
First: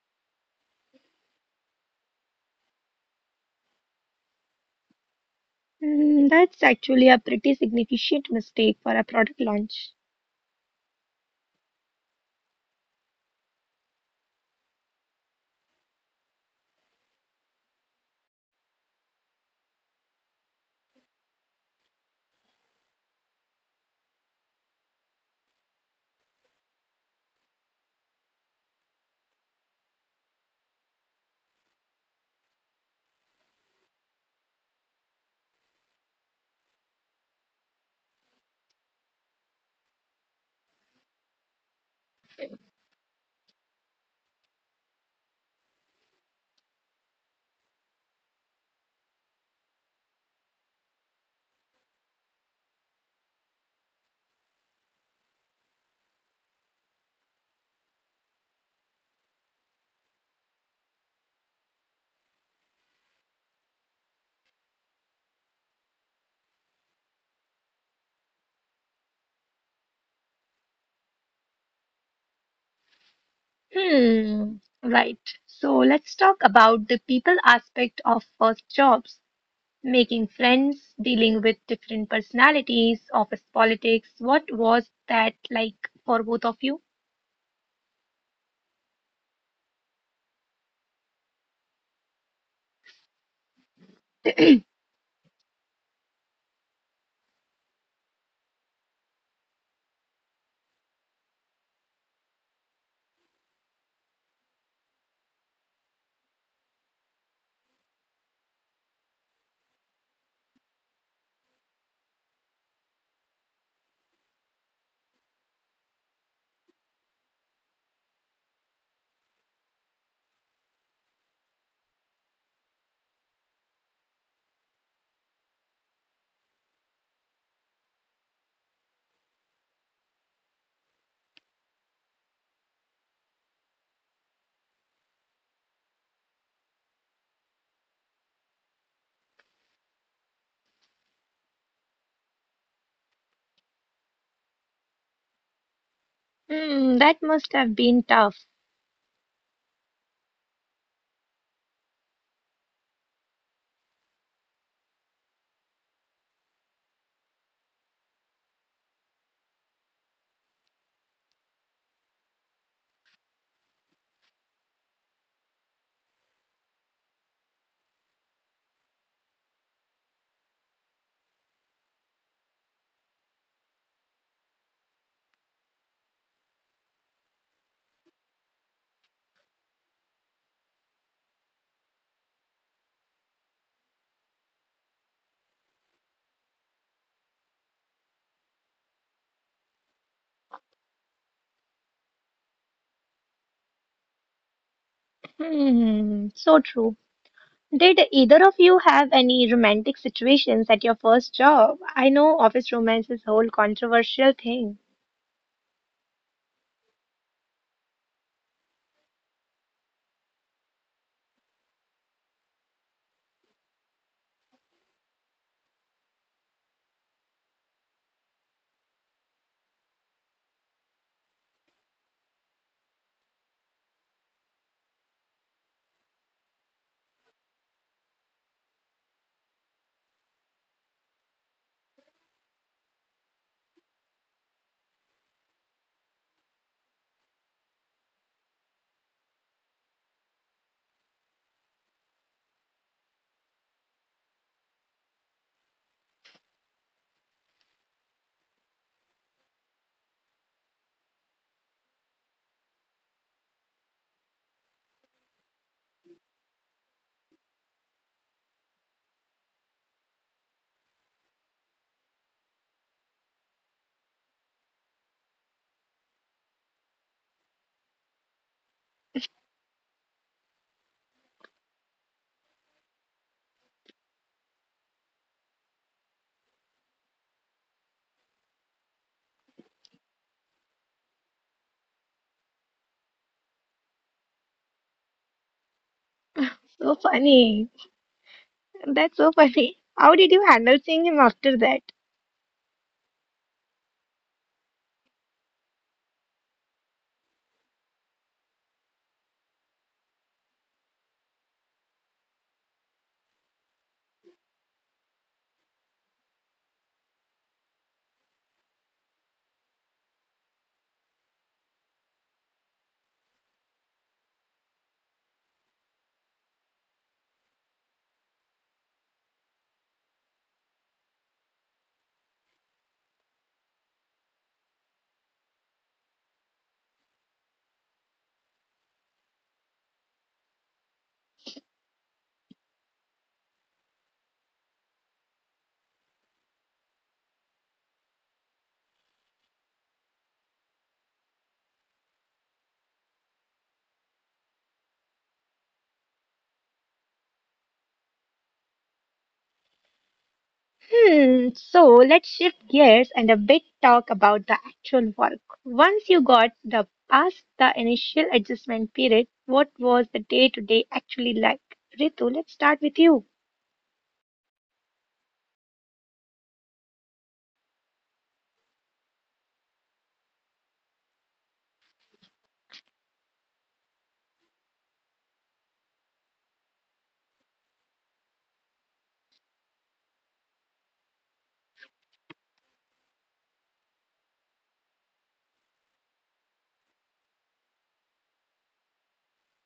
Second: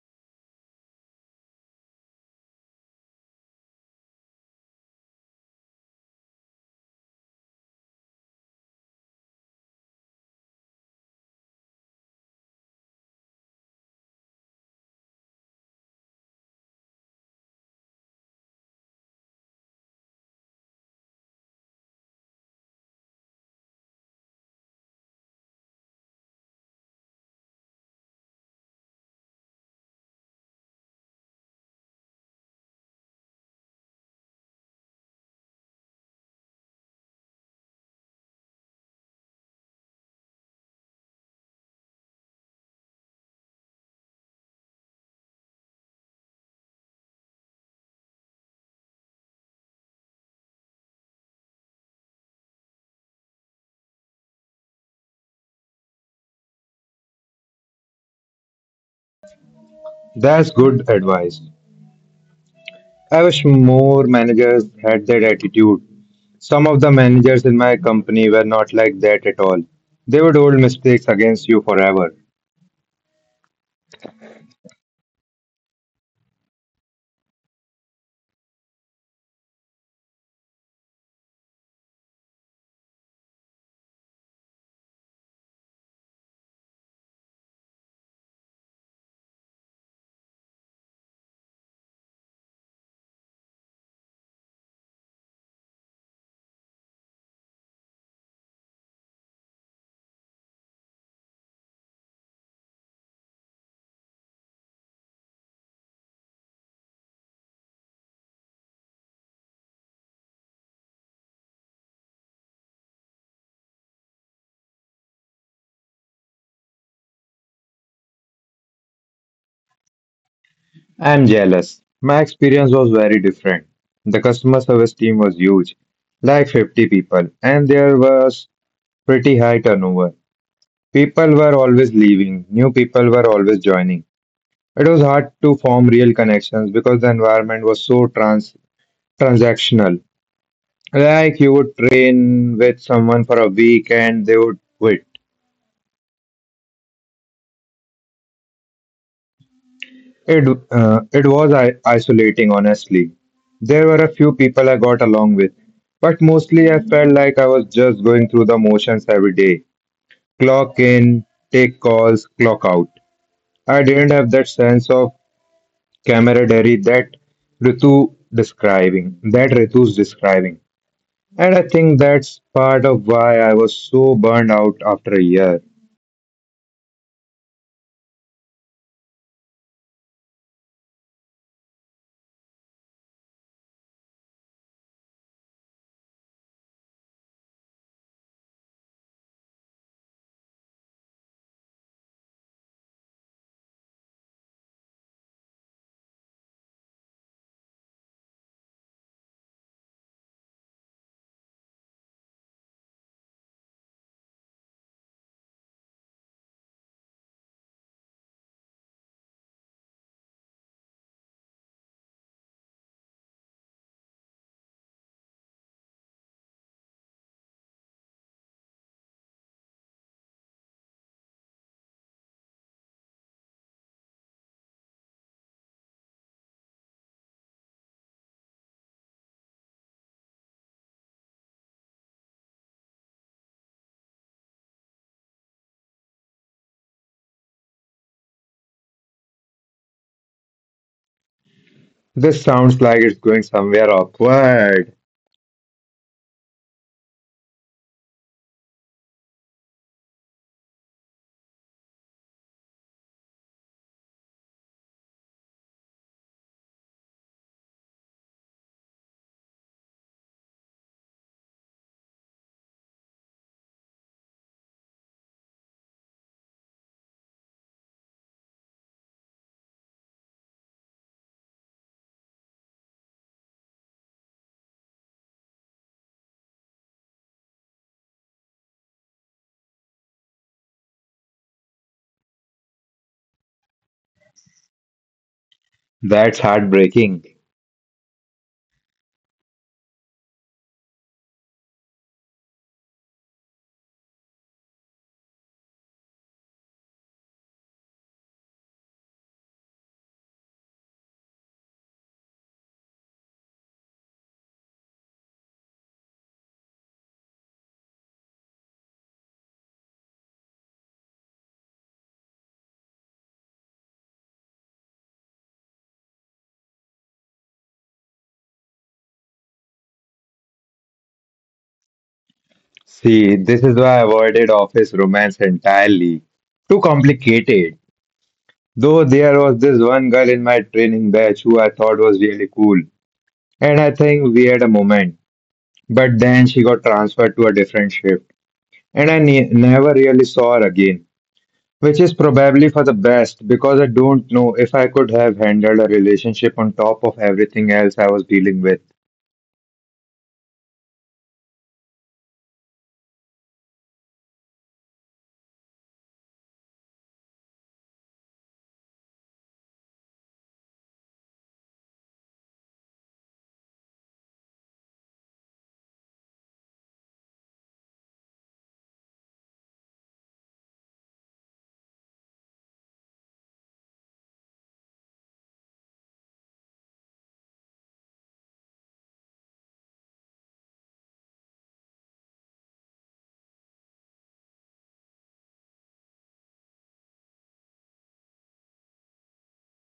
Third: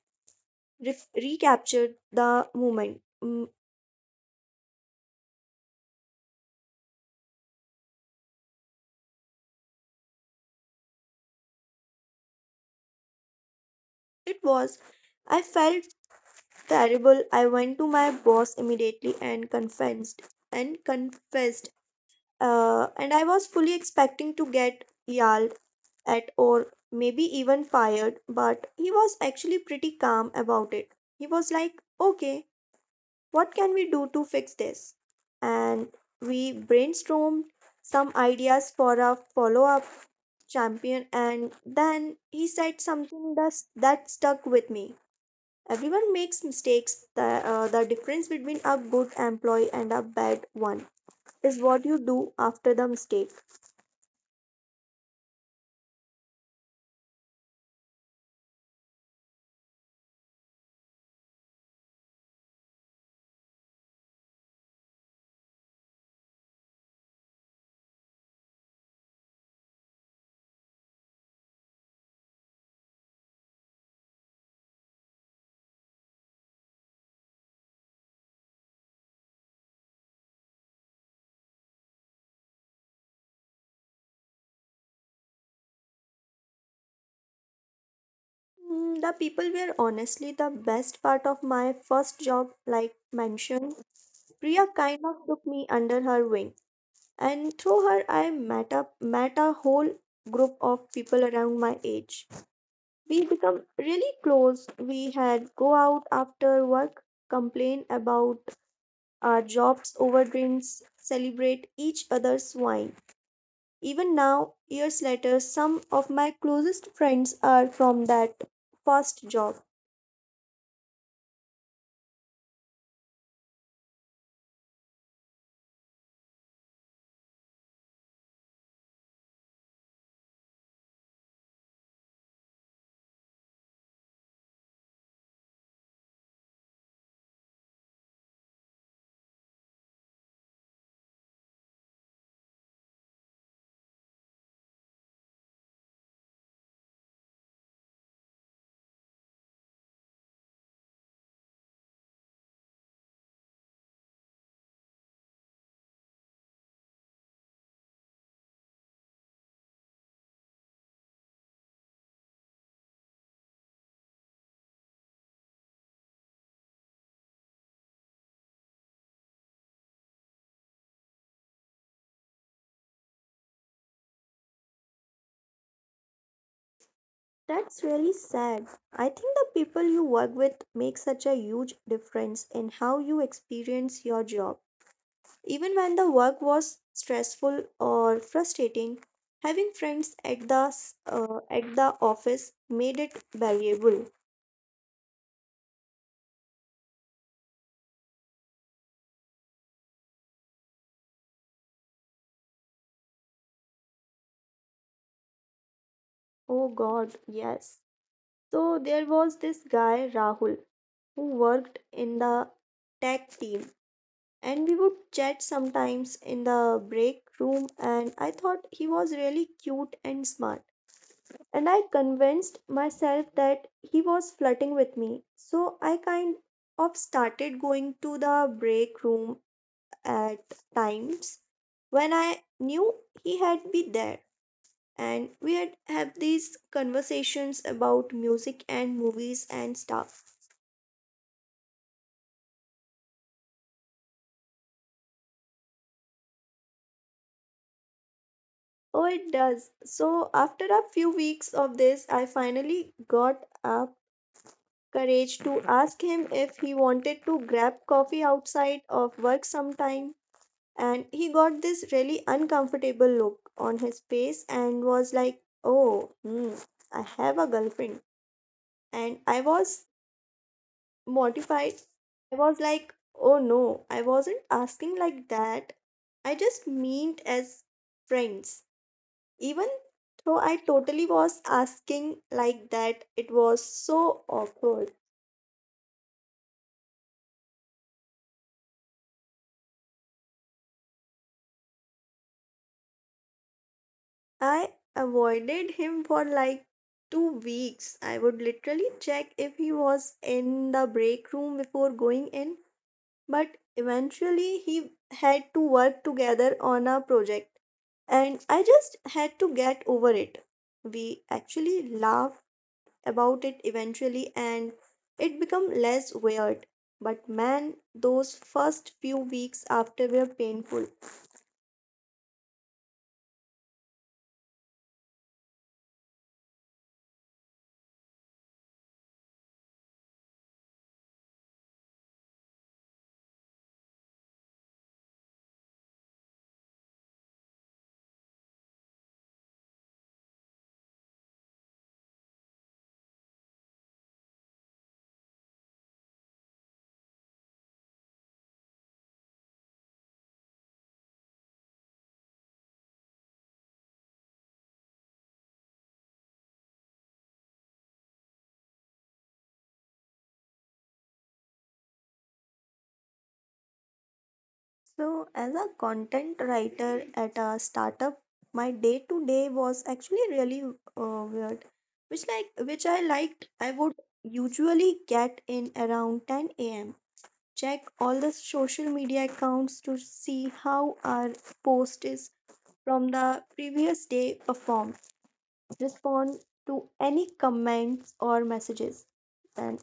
S2: recapture the moment.
S1: Hmm, that's actually a pretty significant mistake for a product launch.
S2: It was. I felt terrible. I went to my boss immediately and confessed and confessed and I was fully expecting to get yelled at, or maybe even fired, but he was actually pretty calm about it. He was like, "Okay, what can we do to fix this?" And we brainstormed some ideas for a follow up champion, and then he said something that stuck with me. "Everyone makes mistakes. The difference between a good employee and a bad one is what you do after the mistake."
S3: That's good advice. I wish more managers had that attitude. Some of the managers in my company were not like that at all. They would hold mistakes against you forever.
S1: Hmm, right. So let's talk about the people aspect of first jobs, making friends, dealing with different personalities, office politics. What was that like for both of you?
S2: The people were honestly the best part of my first job, like mentioned. Priya kind of took me under her wing, and through her, I met a whole group of people around my age. We become really close. We had go out after work, complain about our jobs over drinks, celebrate each other's wine. Even now, years later, some of my closest friends are from that first job.
S3: I'm jealous. My experience was very different. The customer service team was huge, like 50 people, and there was pretty high turnover. People were always leaving, new people were always joining. It was hard to form real connections because the environment was so transactional. Like you would train with someone for a week and they would quit.
S1: Hmm, that must have been tough.
S3: It was isolating, honestly. There were a few people I got along with, but mostly I felt like I was just going through the motions every day. Clock in, take calls, clock out. I didn't have that sense of camaraderie that Ritu's describing. And I think that's part of why I was so burned out after a year.
S2: That's really sad. I think the people you work with make such a huge difference in how you experience your job. Even when the work was stressful or frustrating, having friends at at the office made it valuable.
S1: Hmm, so true. Did either of you have any romantic situations at your first job? I know office romance is a whole controversial thing.
S2: Oh God, yes. So there was this guy Rahul who worked in the tech team, and we would chat sometimes in the break room, and I thought he was really cute and smart, and I convinced myself that he was flirting with me. So I kind of started going to the break room at times when I knew he had been there. And we had have these conversations about music and movies and stuff.
S3: This sounds like it's going somewhere awkward.
S2: Oh, it does. So after a few weeks of this, I finally got up courage to ask him if he wanted to grab coffee outside of work sometime, and he got this really uncomfortable look on his face and was like, "Oh, hmm, I have a girlfriend." And I was mortified. I was like, "Oh no, I wasn't asking like that. I just meant as friends." Even though I totally was asking like that, it was so awkward.
S3: That's
S1: So
S3: heartbreaking.
S1: funny. That's so funny. How did you handle seeing him after that?
S2: I avoided him for like 2 weeks. I would literally check if he was in the break room before going in, but eventually he had to work together on a project, and I just had to get over it. We actually laughed about it eventually, and it became less weird. But man, those first few weeks after were painful.
S3: See, this is why I avoided office romance entirely. Too complicated. Though there was this one girl in my training batch who I thought was really cool. And I think we had a moment. But then she got transferred to a different shift and I never really saw her again, which is probably for the best because I don't know if I could have handled a relationship on top of everything else I was dealing with.
S1: Hmm, so let's shift gears and a bit talk about the actual work. Once you got the past the initial adjustment period, what was the day to day actually like? Ritu, let's start with you.
S2: So, as a content writer at a startup, my day to day was actually really weird, which which I liked. I would usually get in around 10 a.m. Check all the social media accounts to see how our post is from the previous day performed. Respond to any comments or messages, and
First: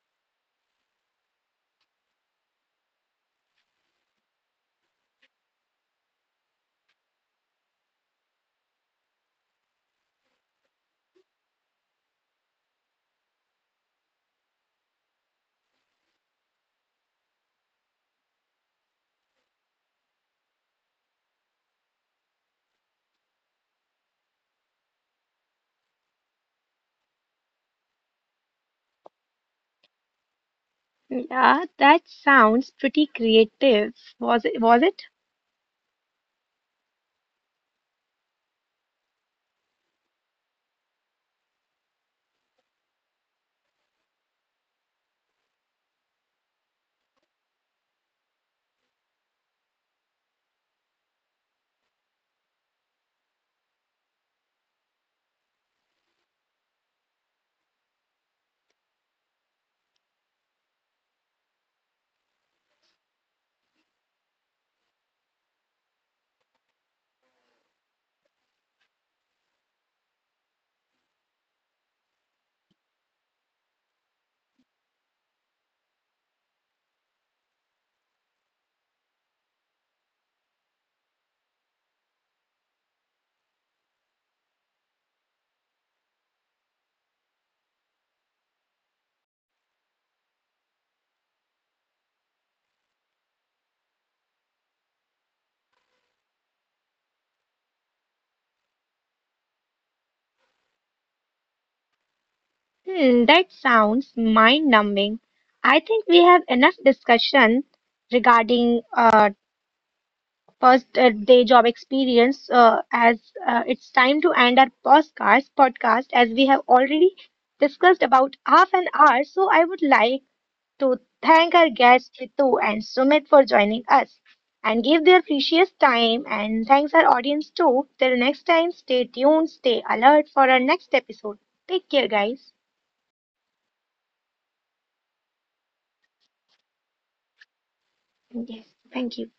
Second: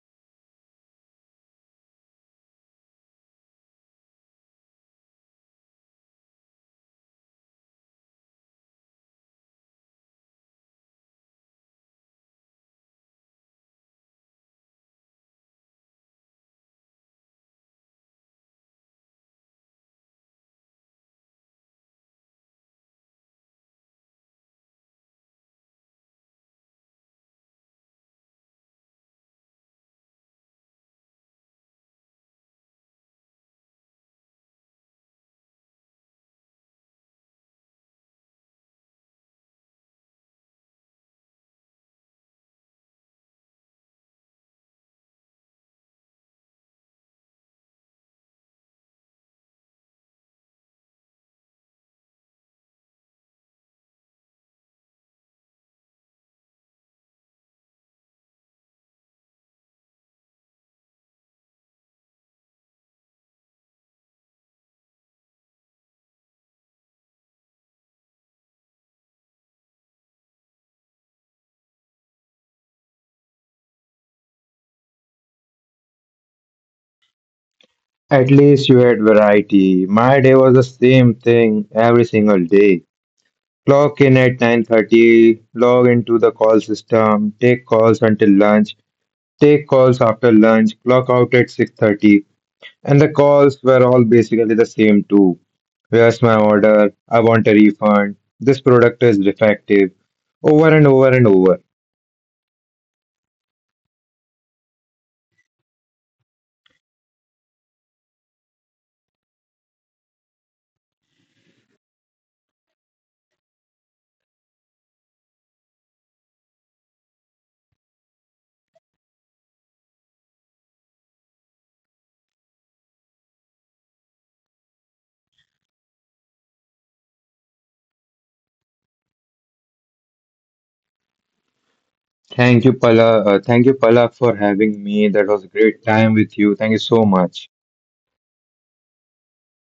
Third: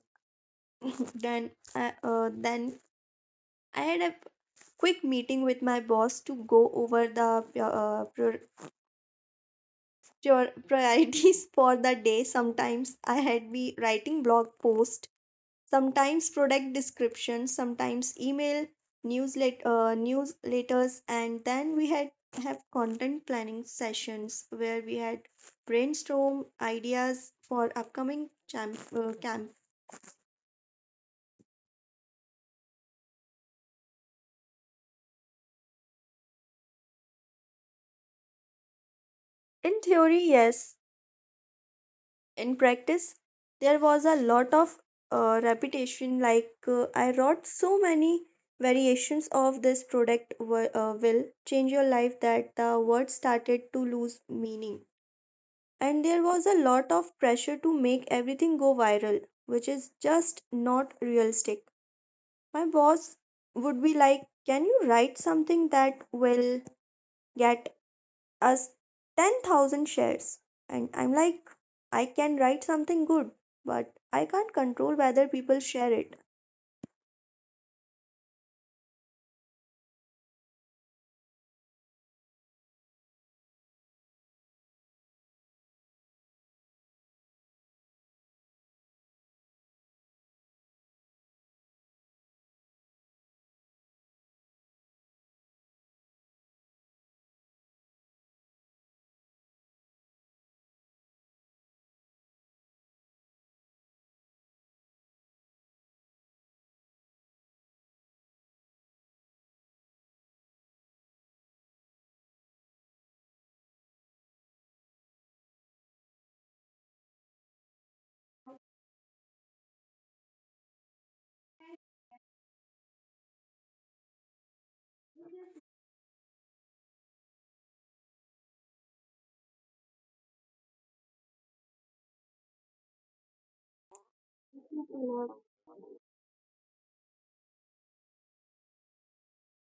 S2: then I had a quick meeting with my boss to go over the priorities for the day. Sometimes I had be writing blog post, sometimes product description, sometimes email newsletters, and then we had have content planning sessions where we had brainstorm ideas for upcoming camp.
S1: Yeah, that sounds pretty creative. Was it?
S2: In theory, yes, in practice there was a lot of repetition, like I wrote so many variations of "this product will change your life" that the words started to lose meaning. And there was a lot of pressure to make everything go viral, which is just not realistic. My boss would be like, "Can you write something that will get us 10,000 shares?" And I'm like, "I can write something good, but I can't control whether people share it."
S3: At least you had variety. My day was the same thing every single day. Clock in at 9:30, log into the call system, take calls until lunch, take calls after lunch, clock out at 6:30. And the calls were all basically the same too. Where's my order? I want a refund. This product is defective. Over and over and over.
S1: Hmm, that sounds mind numbing. I think we have enough discussion regarding first-day job experience as it's time to end our podcast as we have already discussed about half an hour. So I would like to thank our guests Ritu and Sumit for joining us and give their precious time and thanks our audience too. Till next time, stay tuned, stay alert for our next episode. Take care, guys.
S3: Thank you, Palak, for having me. That was a great time with you. Thank you so much.
S1: Yes, thank you.